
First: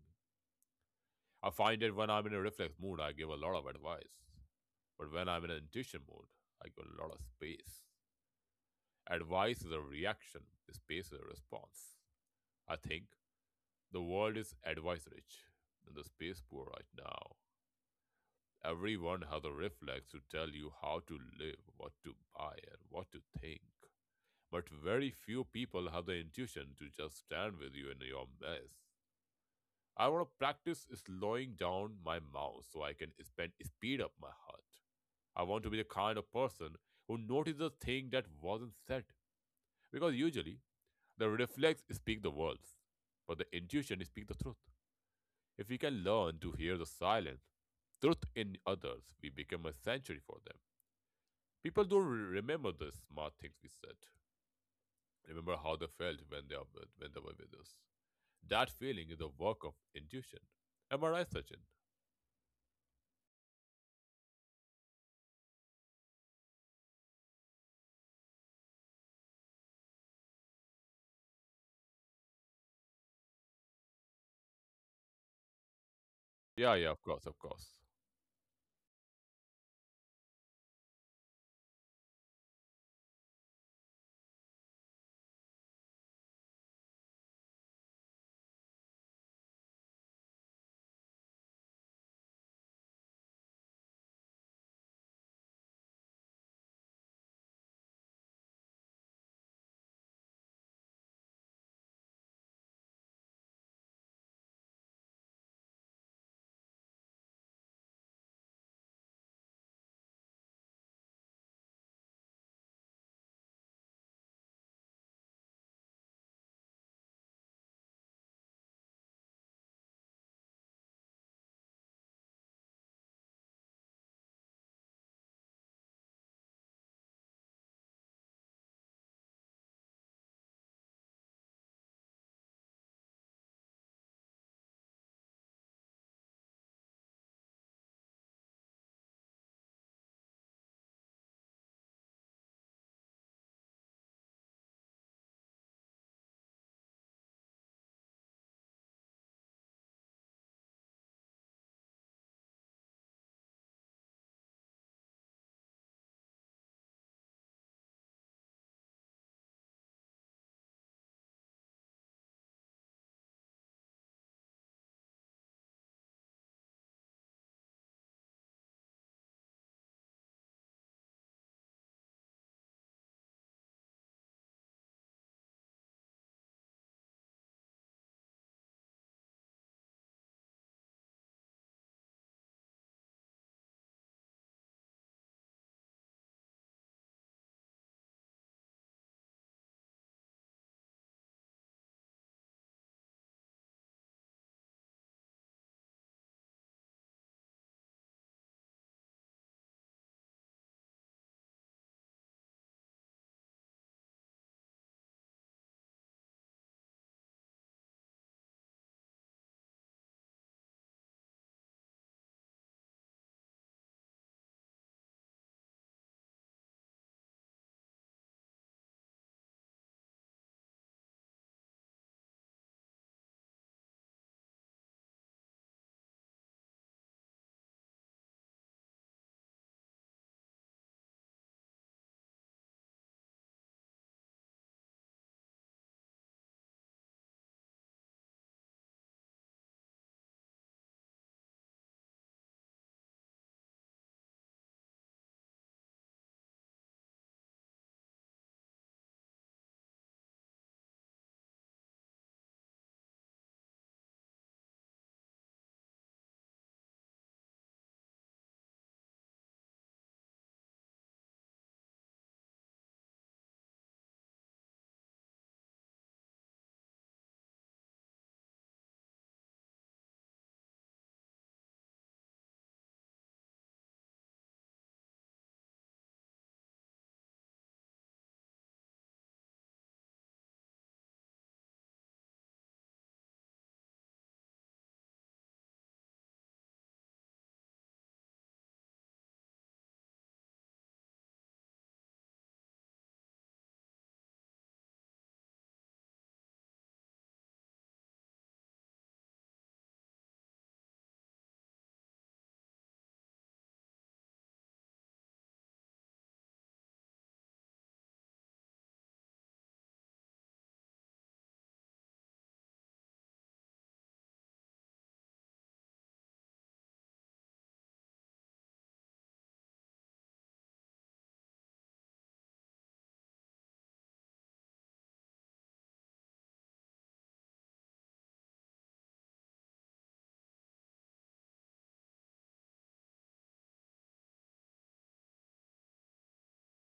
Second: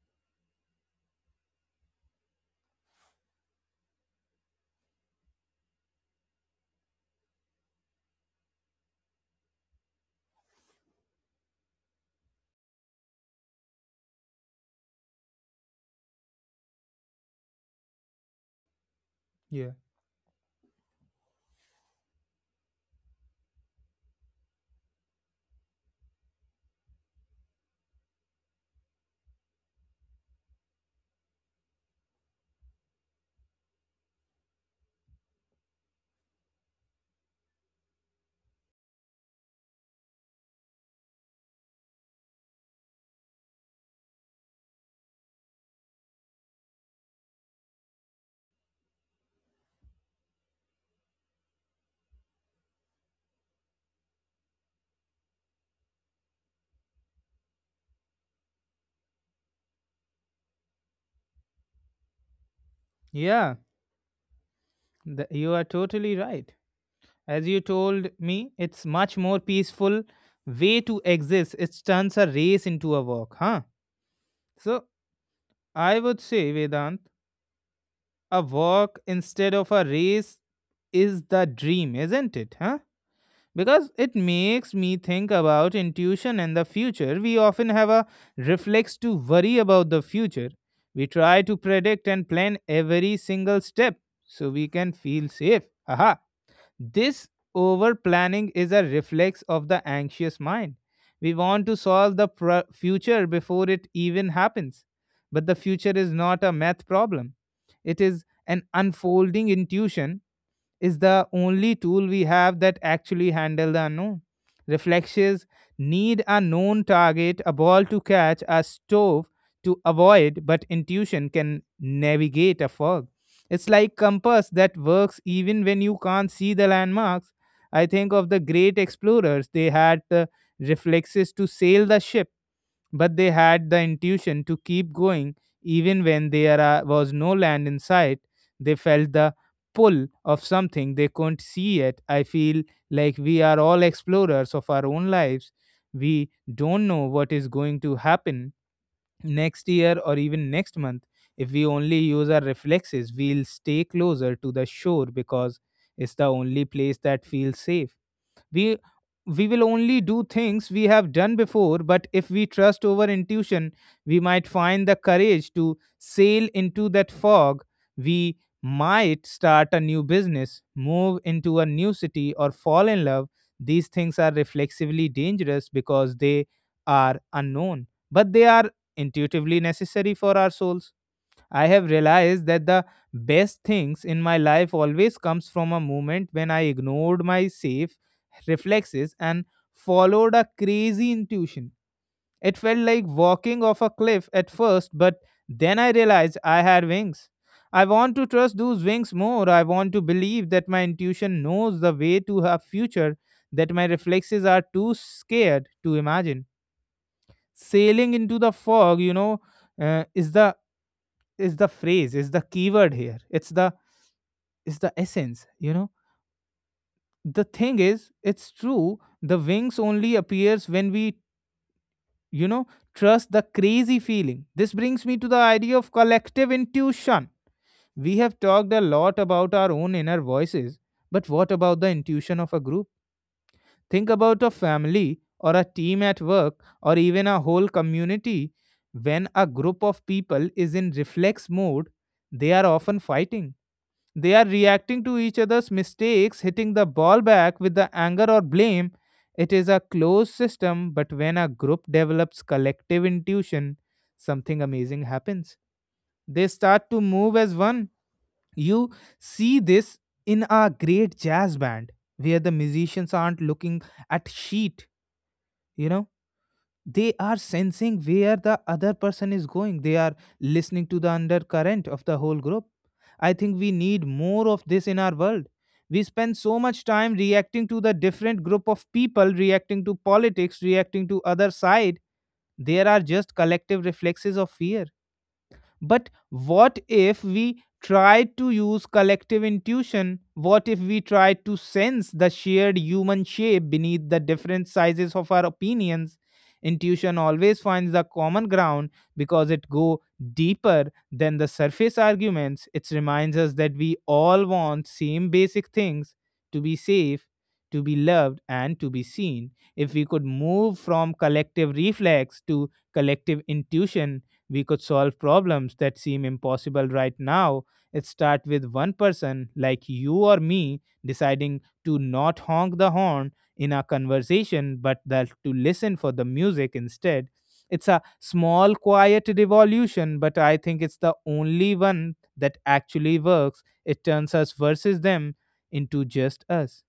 Speaker 2: I find that when I'm in a reflex mood, I give a lot of advice. But when I'm in an intuition mode, I give a lot of space. Advice is a reaction, space is a response. I think the world is advice rich and the space poor right now. Everyone has a
Speaker 1: Yeah.
Speaker 2: reflex to tell you how to live, what to buy, and what to think. But very few people have the intuition to just stand with you in your mess. I want to practice slowing down my mouth so I can spend speed up my heart. I want to be the kind of person who notices a thing that wasn't said because usually the reflex speak the words, but the intuition speak the truth. If we can learn to hear the silence, truth in others, we become a sanctuary for them. People don't remember the smart things we said. Remember how they felt when they when they were with us. That feeling is a work of intuition. Am I right, Sachin?
Speaker 1: Yeah, you are totally right. As you told me, it's much more peaceful way to exist. It turns a race into a walk, huh? So I would say,
Speaker 2: Yeah, yeah,
Speaker 1: Vedant,
Speaker 2: of course, of course.
Speaker 1: a walk instead of a race is the dream, isn't it? Huh? Because it makes me think about intuition and the future. We often have a reflex to worry about the future. We try to predict and plan every single step so we can feel safe. Haha. This over planning is a reflex of the anxious mind. We want to solve the future before it even happens. But the future is not a math problem, it is an unfolding intuition is the only tool we have that actually handle the unknown. Reflexes need a known target, a ball to catch, a stove to avoid, but intuition can navigate a fog. It's like compass that works even when you can't see the landmarks. I think of the great explorers, they had the reflexes to sail the ship but they had the intuition to keep going even when there was no land in sight. They felt the pull of something they couldn't see yet. I feel like we are all explorers of our own lives. We don't know what is going to happen next year or even next month. If we only use our reflexes, we'll stay closer to the shore because it's the only place that feels safe. We we will only do things we have done before, but if we trust over intuition, we might find the courage to sail into that fog. We might start a new business, move into a new city, or fall in love. These things are reflexively dangerous because they are unknown, but they are intuitively necessary for our souls. I have realized that the best things in my life always comes from a moment when I ignored my safe reflexes and followed a crazy intuition. It felt like walking off a cliff at first, but then I realized I had wings. I want to trust those wings more. I want to believe that my intuition knows the way to a future that my reflexes are too scared to imagine. Sailing into the fog, you know, uh, is the is the phrase is the keyword here. It's the essence you know. The thing is, it's true, the wings only appears when we, you know trust the crazy feeling. This brings me to the idea of collective intuition. We have talked a lot about our own inner voices, but what about the intuition of a group? Think about a family or a team at work, or even a whole community. When a group of people is in reflex mode, they are often fighting. They are reacting to each other's mistakes, hitting the ball back with the anger or blame. It is a closed system, but when a group develops collective intuition, something amazing happens. They start to move as one. You see this in a great jazz band where the musicians aren't looking at sheet, you know, they are sensing where the other person is going. They are listening to the undercurrent of the whole group. I think we need more of this in our world. We spend so much time reacting to the different group of people, reacting to politics, reacting to other side. There are just collective reflexes of fear, but what if we tried to use collective intuition? What if we tried to sense the shared human shape beneath the different sizes of our opinions? Intuition always finds the common ground because it go deeper than the surface arguments. It reminds us that we all want same basic things: to be safe, to be loved, and to be seen. If we could move from collective reflex to collective intuition, we could solve problems that seem impossible right now. It start with one person like you or me deciding to not honk the horn in a conversation, but that to listen for the music instead. It's a small quiet revolution, but I think it's the only one that actually works. It turns us versus them into just us.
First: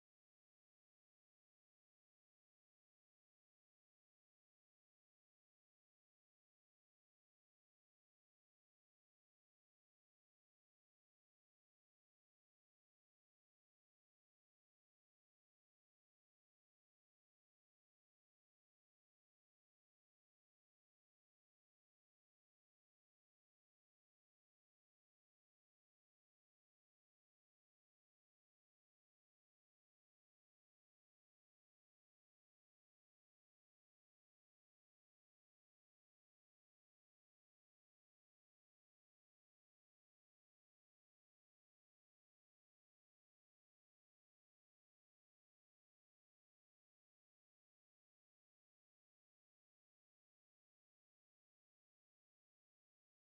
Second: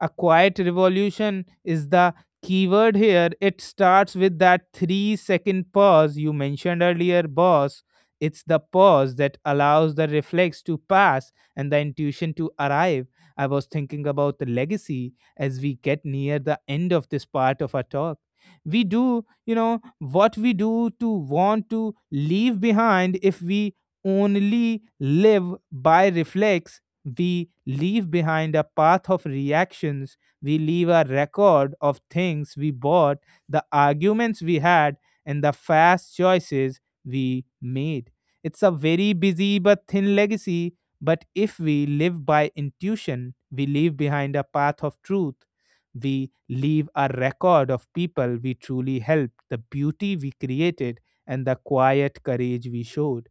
Speaker 1: A quiet revolution is the keyword here. It starts with that 3 second pause you mentioned earlier, boss. It's the pause that allows the reflex to pass and the intuition to arrive. I was thinking about the legacy as we get near the end of this part of our talk. We do, you know, what we do to want to leave behind if we only live by reflex, we leave behind a path of reactions. We leave a record of things we bought, the arguments we had, and the fast choices we made. It's a very busy but thin legacy, but if we live by intuition, we leave behind a path of truth. We leave a record of people we truly helped, the beauty we created, and the quiet courage we showed.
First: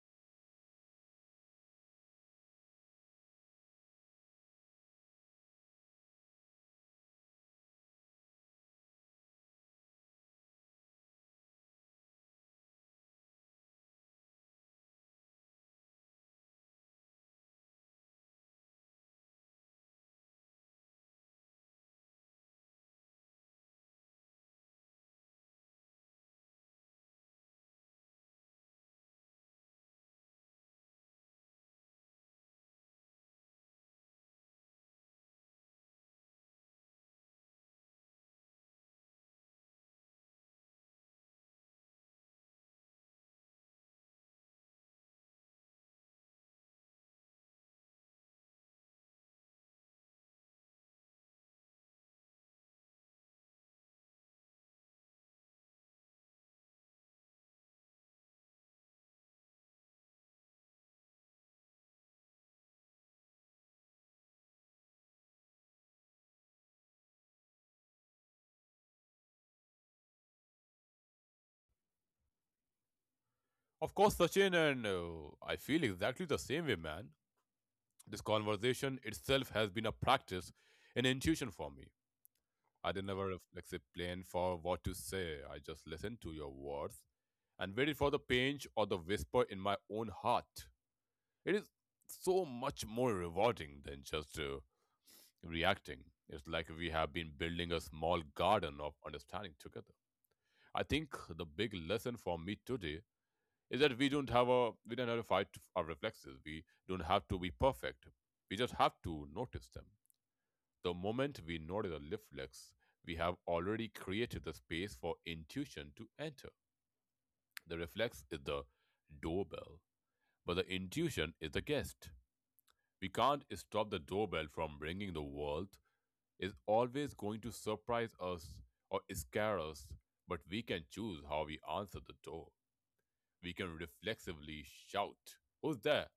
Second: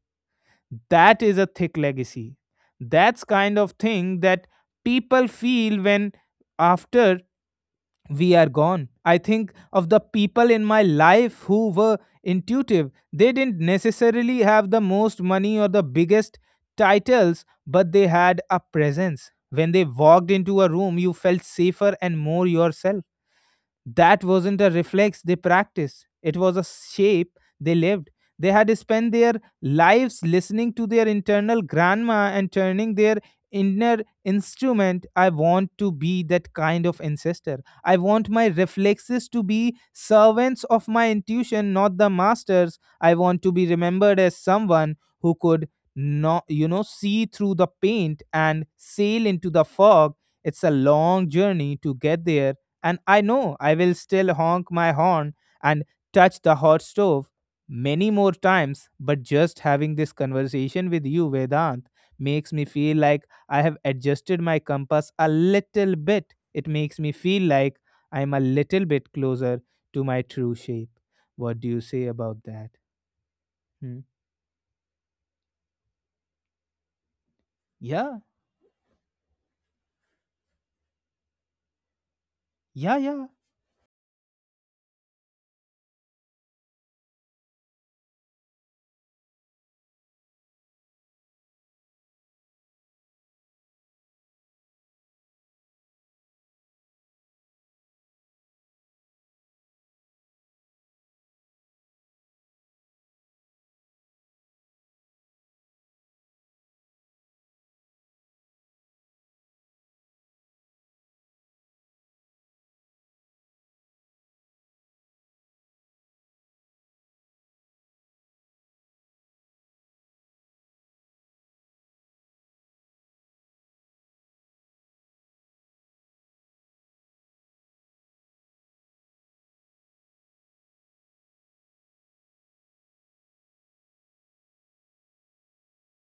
Speaker 1: That is a thick legacy. That's kind of thing that people feel when after we are gone. I think of the people in my life who were intuitive. They didn't necessarily have the most money or the biggest titles, but they had a presence. When they walked into a room you felt safer and more yourself. That wasn't a reflex they practiced, it was a shape they lived. They had spent their lives listening to their internal grandma and turning their inner instrument. I want to be that kind of ancestor. I want my reflexes to be servants of my intuition, not the masters. I want to be remembered as someone who could not, you know, see through the paint and sail into the fog. It's a long journey to get there, and I know I will still honk my horn and touch the hot stove many more times, but just having this conversation with you, Vedant, makes me feel like I have adjusted my compass a little bit. It makes me feel like I'm a little bit closer to my true shape. What do you say about that?
Speaker 2: Of
Speaker 1: Hmm?
Speaker 2: course, Sachin, and I feel exactly the same way, man.
Speaker 1: Yeah,
Speaker 2: This conversation itself has been a practice, an intuition for me. I
Speaker 1: yeah,
Speaker 2: did
Speaker 1: yeah,
Speaker 2: never like say plan for what to say. I just listened to your words and waited for the pinch or the whisper in my own heart. It is so much more rewarding than just reacting. It's like we have been building a small garden of understanding together. I think the big lesson for me today is that we don't have to fight our reflexes. We don't have to be perfect. We just have to notice them. The moment we notice a reflex, we have already created the space for intuition to enter. The reflex is the doorbell, but the intuition is the guest. We can't stop the doorbell from ringing. The world is always going to surprise us or scare us, but we can choose how we answer the door. We can reflexively shout, "Who's there?"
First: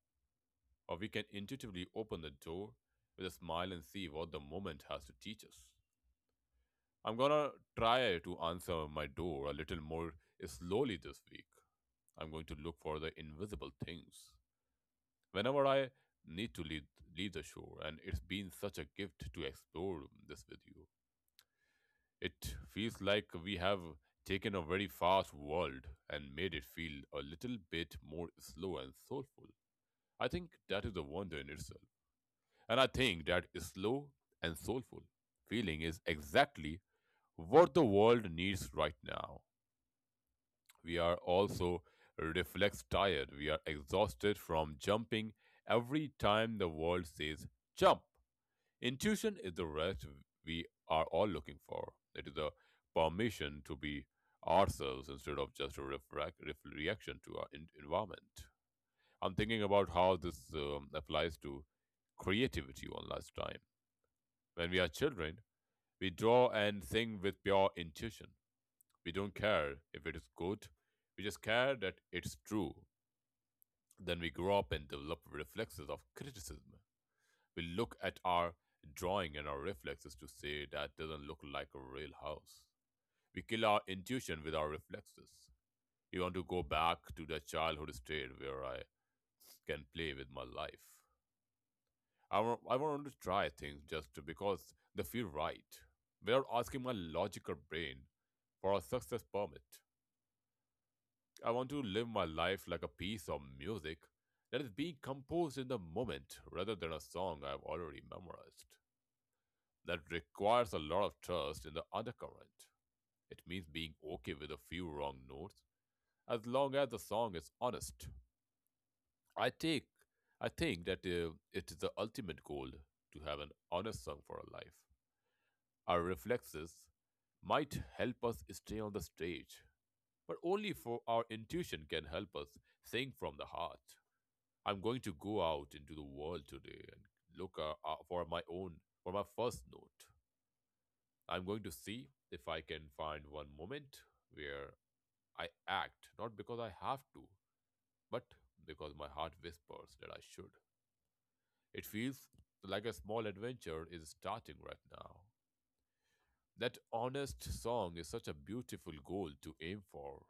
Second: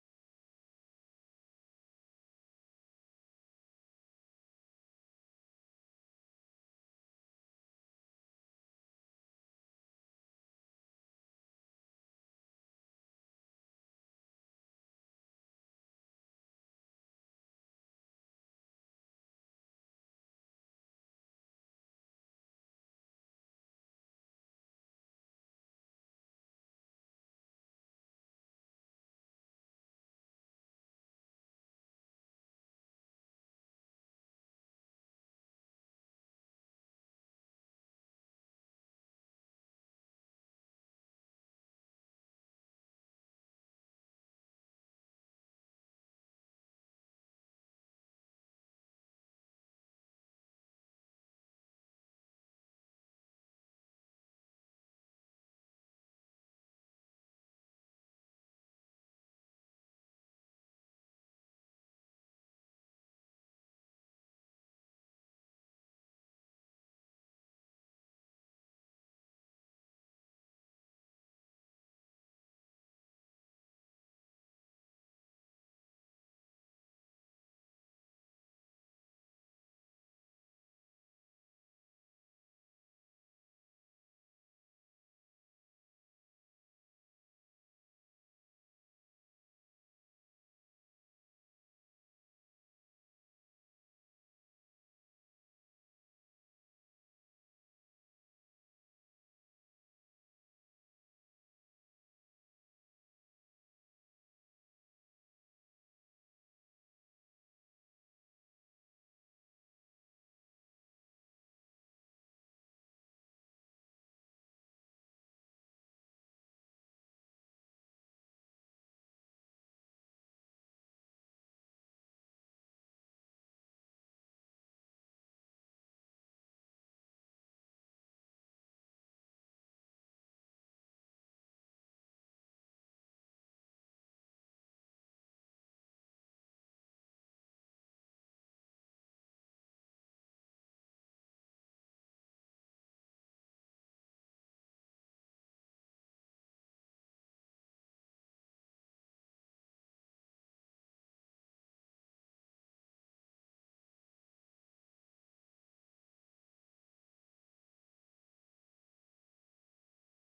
Speaker 2: Or we can intuitively open the door with a smile and see what the moment has to teach us. I'm gonna try to answer my door a little more slowly this week. I'm going to look for the invisible things. Whenever I need to leave the shore, and it's been such a gift to explore this with you. It feels like we have taken a very fast world and made it feel a little bit more slow and soulful. I think that is a wonder in itself. And I think that slow and soulful feeling is exactly what the world needs right now. We are also reflex tired. We are exhausted from jumping every time the world says jump. Intuition is the rest we are all looking for. It is a permission to be ourselves instead of just a reaction to our environment. I'm thinking about how this applies to creativity one last time. When we are children, we draw and think with pure intuition. We don't care if it is good, we just care that it's true. Then we grow up and develop reflexes of criticism. We look at our drawing and our reflexes to say that doesn't look like a real house. We kill our intuition with our reflexes. We want to go back to the childhood state where I can play with my life. I want to try things because they feel right. Without asking my logical brain for a success permit. I want to live my life like a piece of music that is being composed in the moment rather than a song I've already memorized. That requires a lot of trust in the undercurrent. It means being okay with a few wrong notes as long as the song is honest. I take I think that it is the ultimate goal to have an honest song for a life. Our reflexes might help us stay on the stage, but only for our intuition can help us sing from the heart. I'm going to go out into the world today and look for for my first note. I'm going to see if I can find one moment where I act, not because I have to, but because my heart whispers that I should. It feels like a small adventure is starting right now. That honest song is such a beautiful goal to aim for.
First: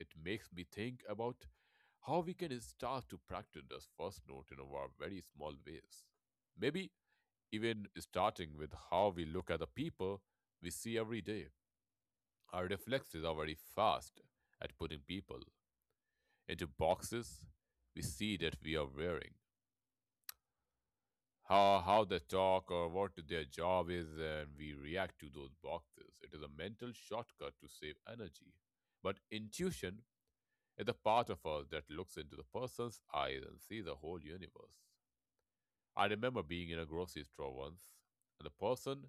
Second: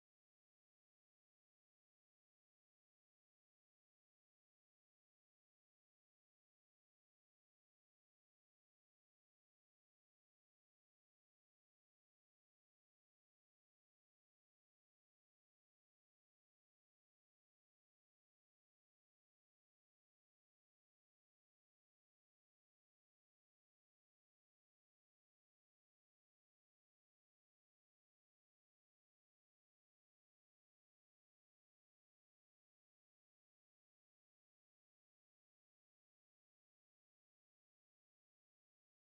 Speaker 2: It makes me think about how we can start to practice this first note in our very small ways. Maybe even starting with how we look at the people we see every day. Our reflexes are very fast at putting people into boxes we see that we are wearing. How they talk or what their job is, and we react to those boxes. It is a mental shortcut to save energy, but intuition is a part of us that looks into the person's eyes and sees the whole universe. I remember being in a grocery store once, and the person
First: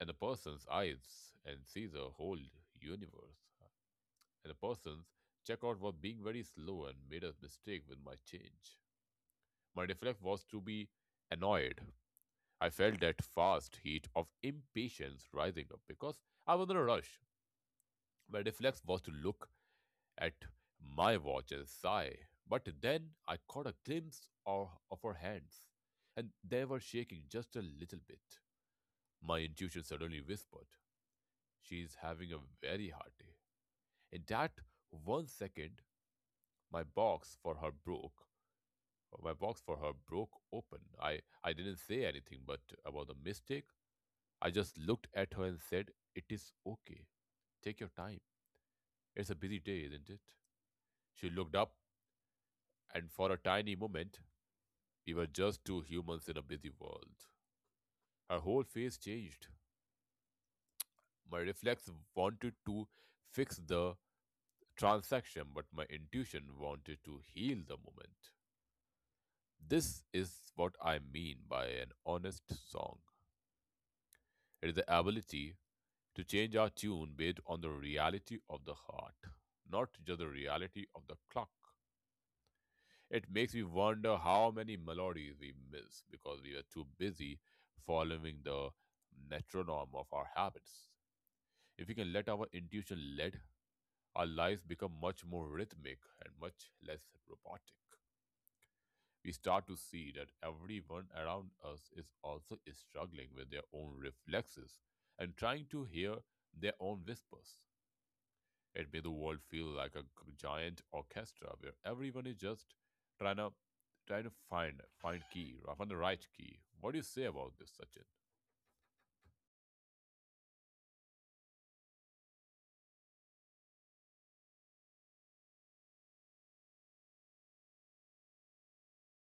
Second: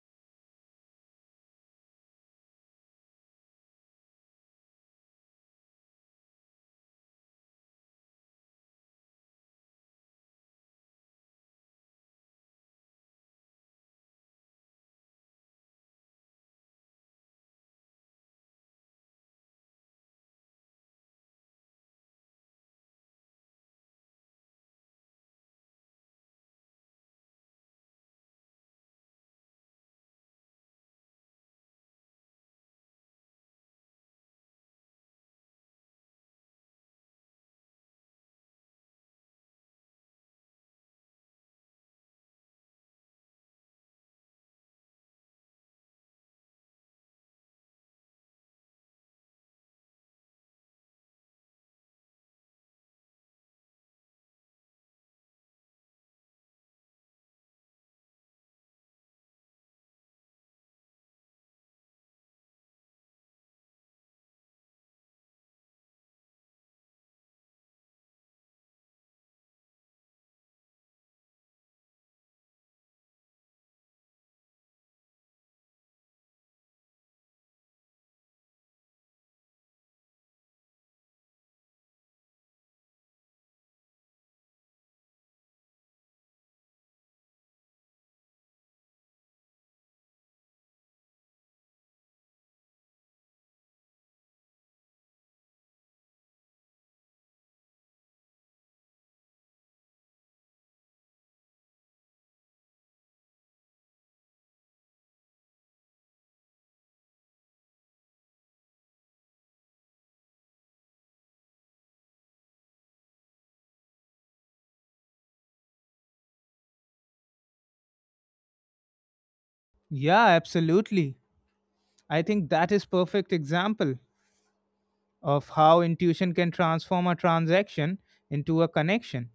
Speaker 2: and the person's eyes and sees the whole universe. And the person's checkout was being very slow and made a mistake with my change. My reflex was to be annoyed. I felt that fast heat of impatience rising up because I was in a rush. My reflex was to look at my watch and sigh, but then I caught a glimpse of her hands, and they were shaking just a little bit. My intuition suddenly whispered, she's having a very hard day. In that 1 second, my box for her broke. My box for her broke open. I didn't say anything but about the mistake. I just looked at her and said, "It is okay. Take your time. It's a busy day, isn't it?" She looked up, and for a tiny moment, we were just two humans in a busy world. Her whole face changed. My reflex wanted to fix the transaction, but my intuition wanted to heal the moment. This is what I mean by an honest song. It is the ability to change our tune based on the reality of the heart, not just the reality of the clock. It makes me wonder how many melodies we miss because we are too busy following the metronome of our habits. If we can let our intuition lead, our lives become much more rhythmic and much less robotic. We start to see that everyone around us is also struggling with their own reflexes and trying to hear their own whispers. It made the world feel like a giant orchestra where everyone is just trying to trying to find key, find the right key. What do you say about this, Sachin?
Speaker 1: yeah, absolutely. I think that is perfect example of how intuition can transform a transaction into a connection.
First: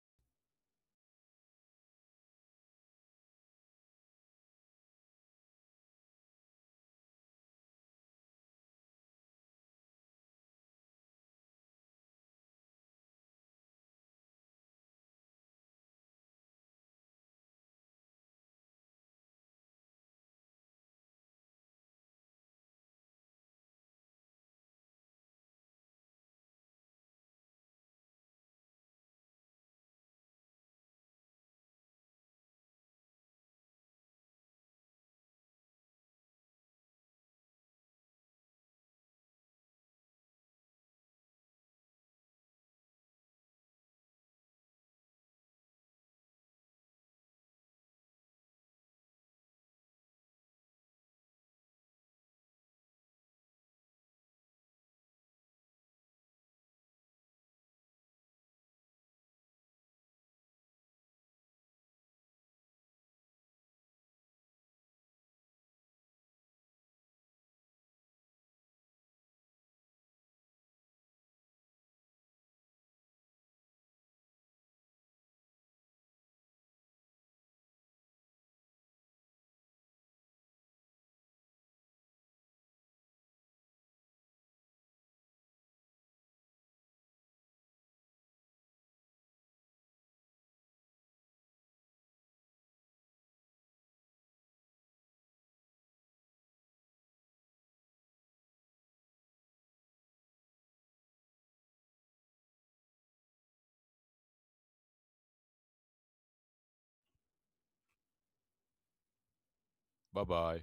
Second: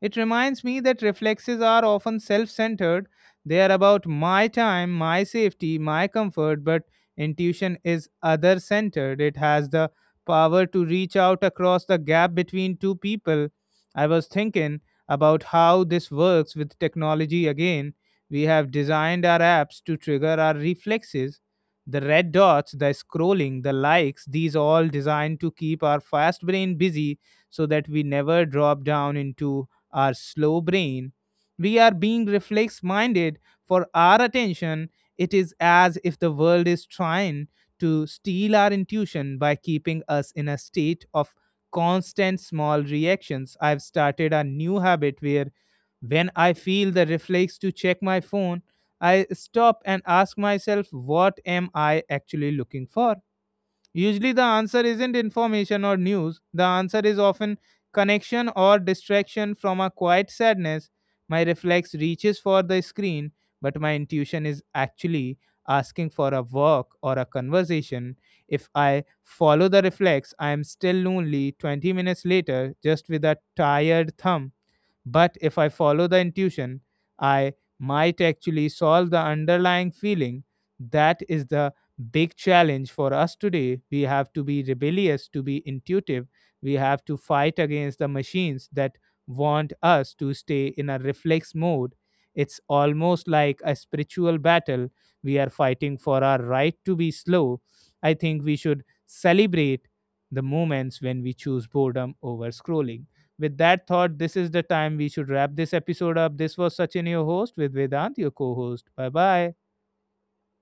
Speaker 1: It reminds me that reflexes are often self centered. They are about my time, my safety, my comfort, but intuition is other centered. It has the power to reach out across the gap between two people. I was thinking about how this works with technology again. We have designed our apps to trigger our reflexes. The red dots, the scrolling, the likes, these all designed to keep our fast brain busy so that we never drop down into our slow brain. We are being reflex minded for our attention. It is as if the world is trying to steal our intuition by keeping us in a state of constant small reactions. I've started a new habit where when I feel the reflex to check my phone, I stop and ask myself, what am I actually looking for? Usually, the answer isn't information or news. The answer is often connection or distraction from a quiet sadness. My reflex reaches for the screen, but my intuition is actually asking for a walk or a conversation. If I follow the reflex, I am still lonely 20 minutes later, just with a tired thumb, but if I follow the intuition, I might actually solve the underlying feeling. That is the big challenge for us today. We have to be rebellious, to be intuitive. We have to fight against the machines that want us to stay in a reflex mode. It's almost like a spiritual battle. We are fighting for our right to be slow. I think we should celebrate the moments when we choose boredom over scrolling. With that thought, this is the time we should wrap this episode up. This was Sachin, your host, with Vedant, your co host. Bye bye.
Speaker 2: Bye bye.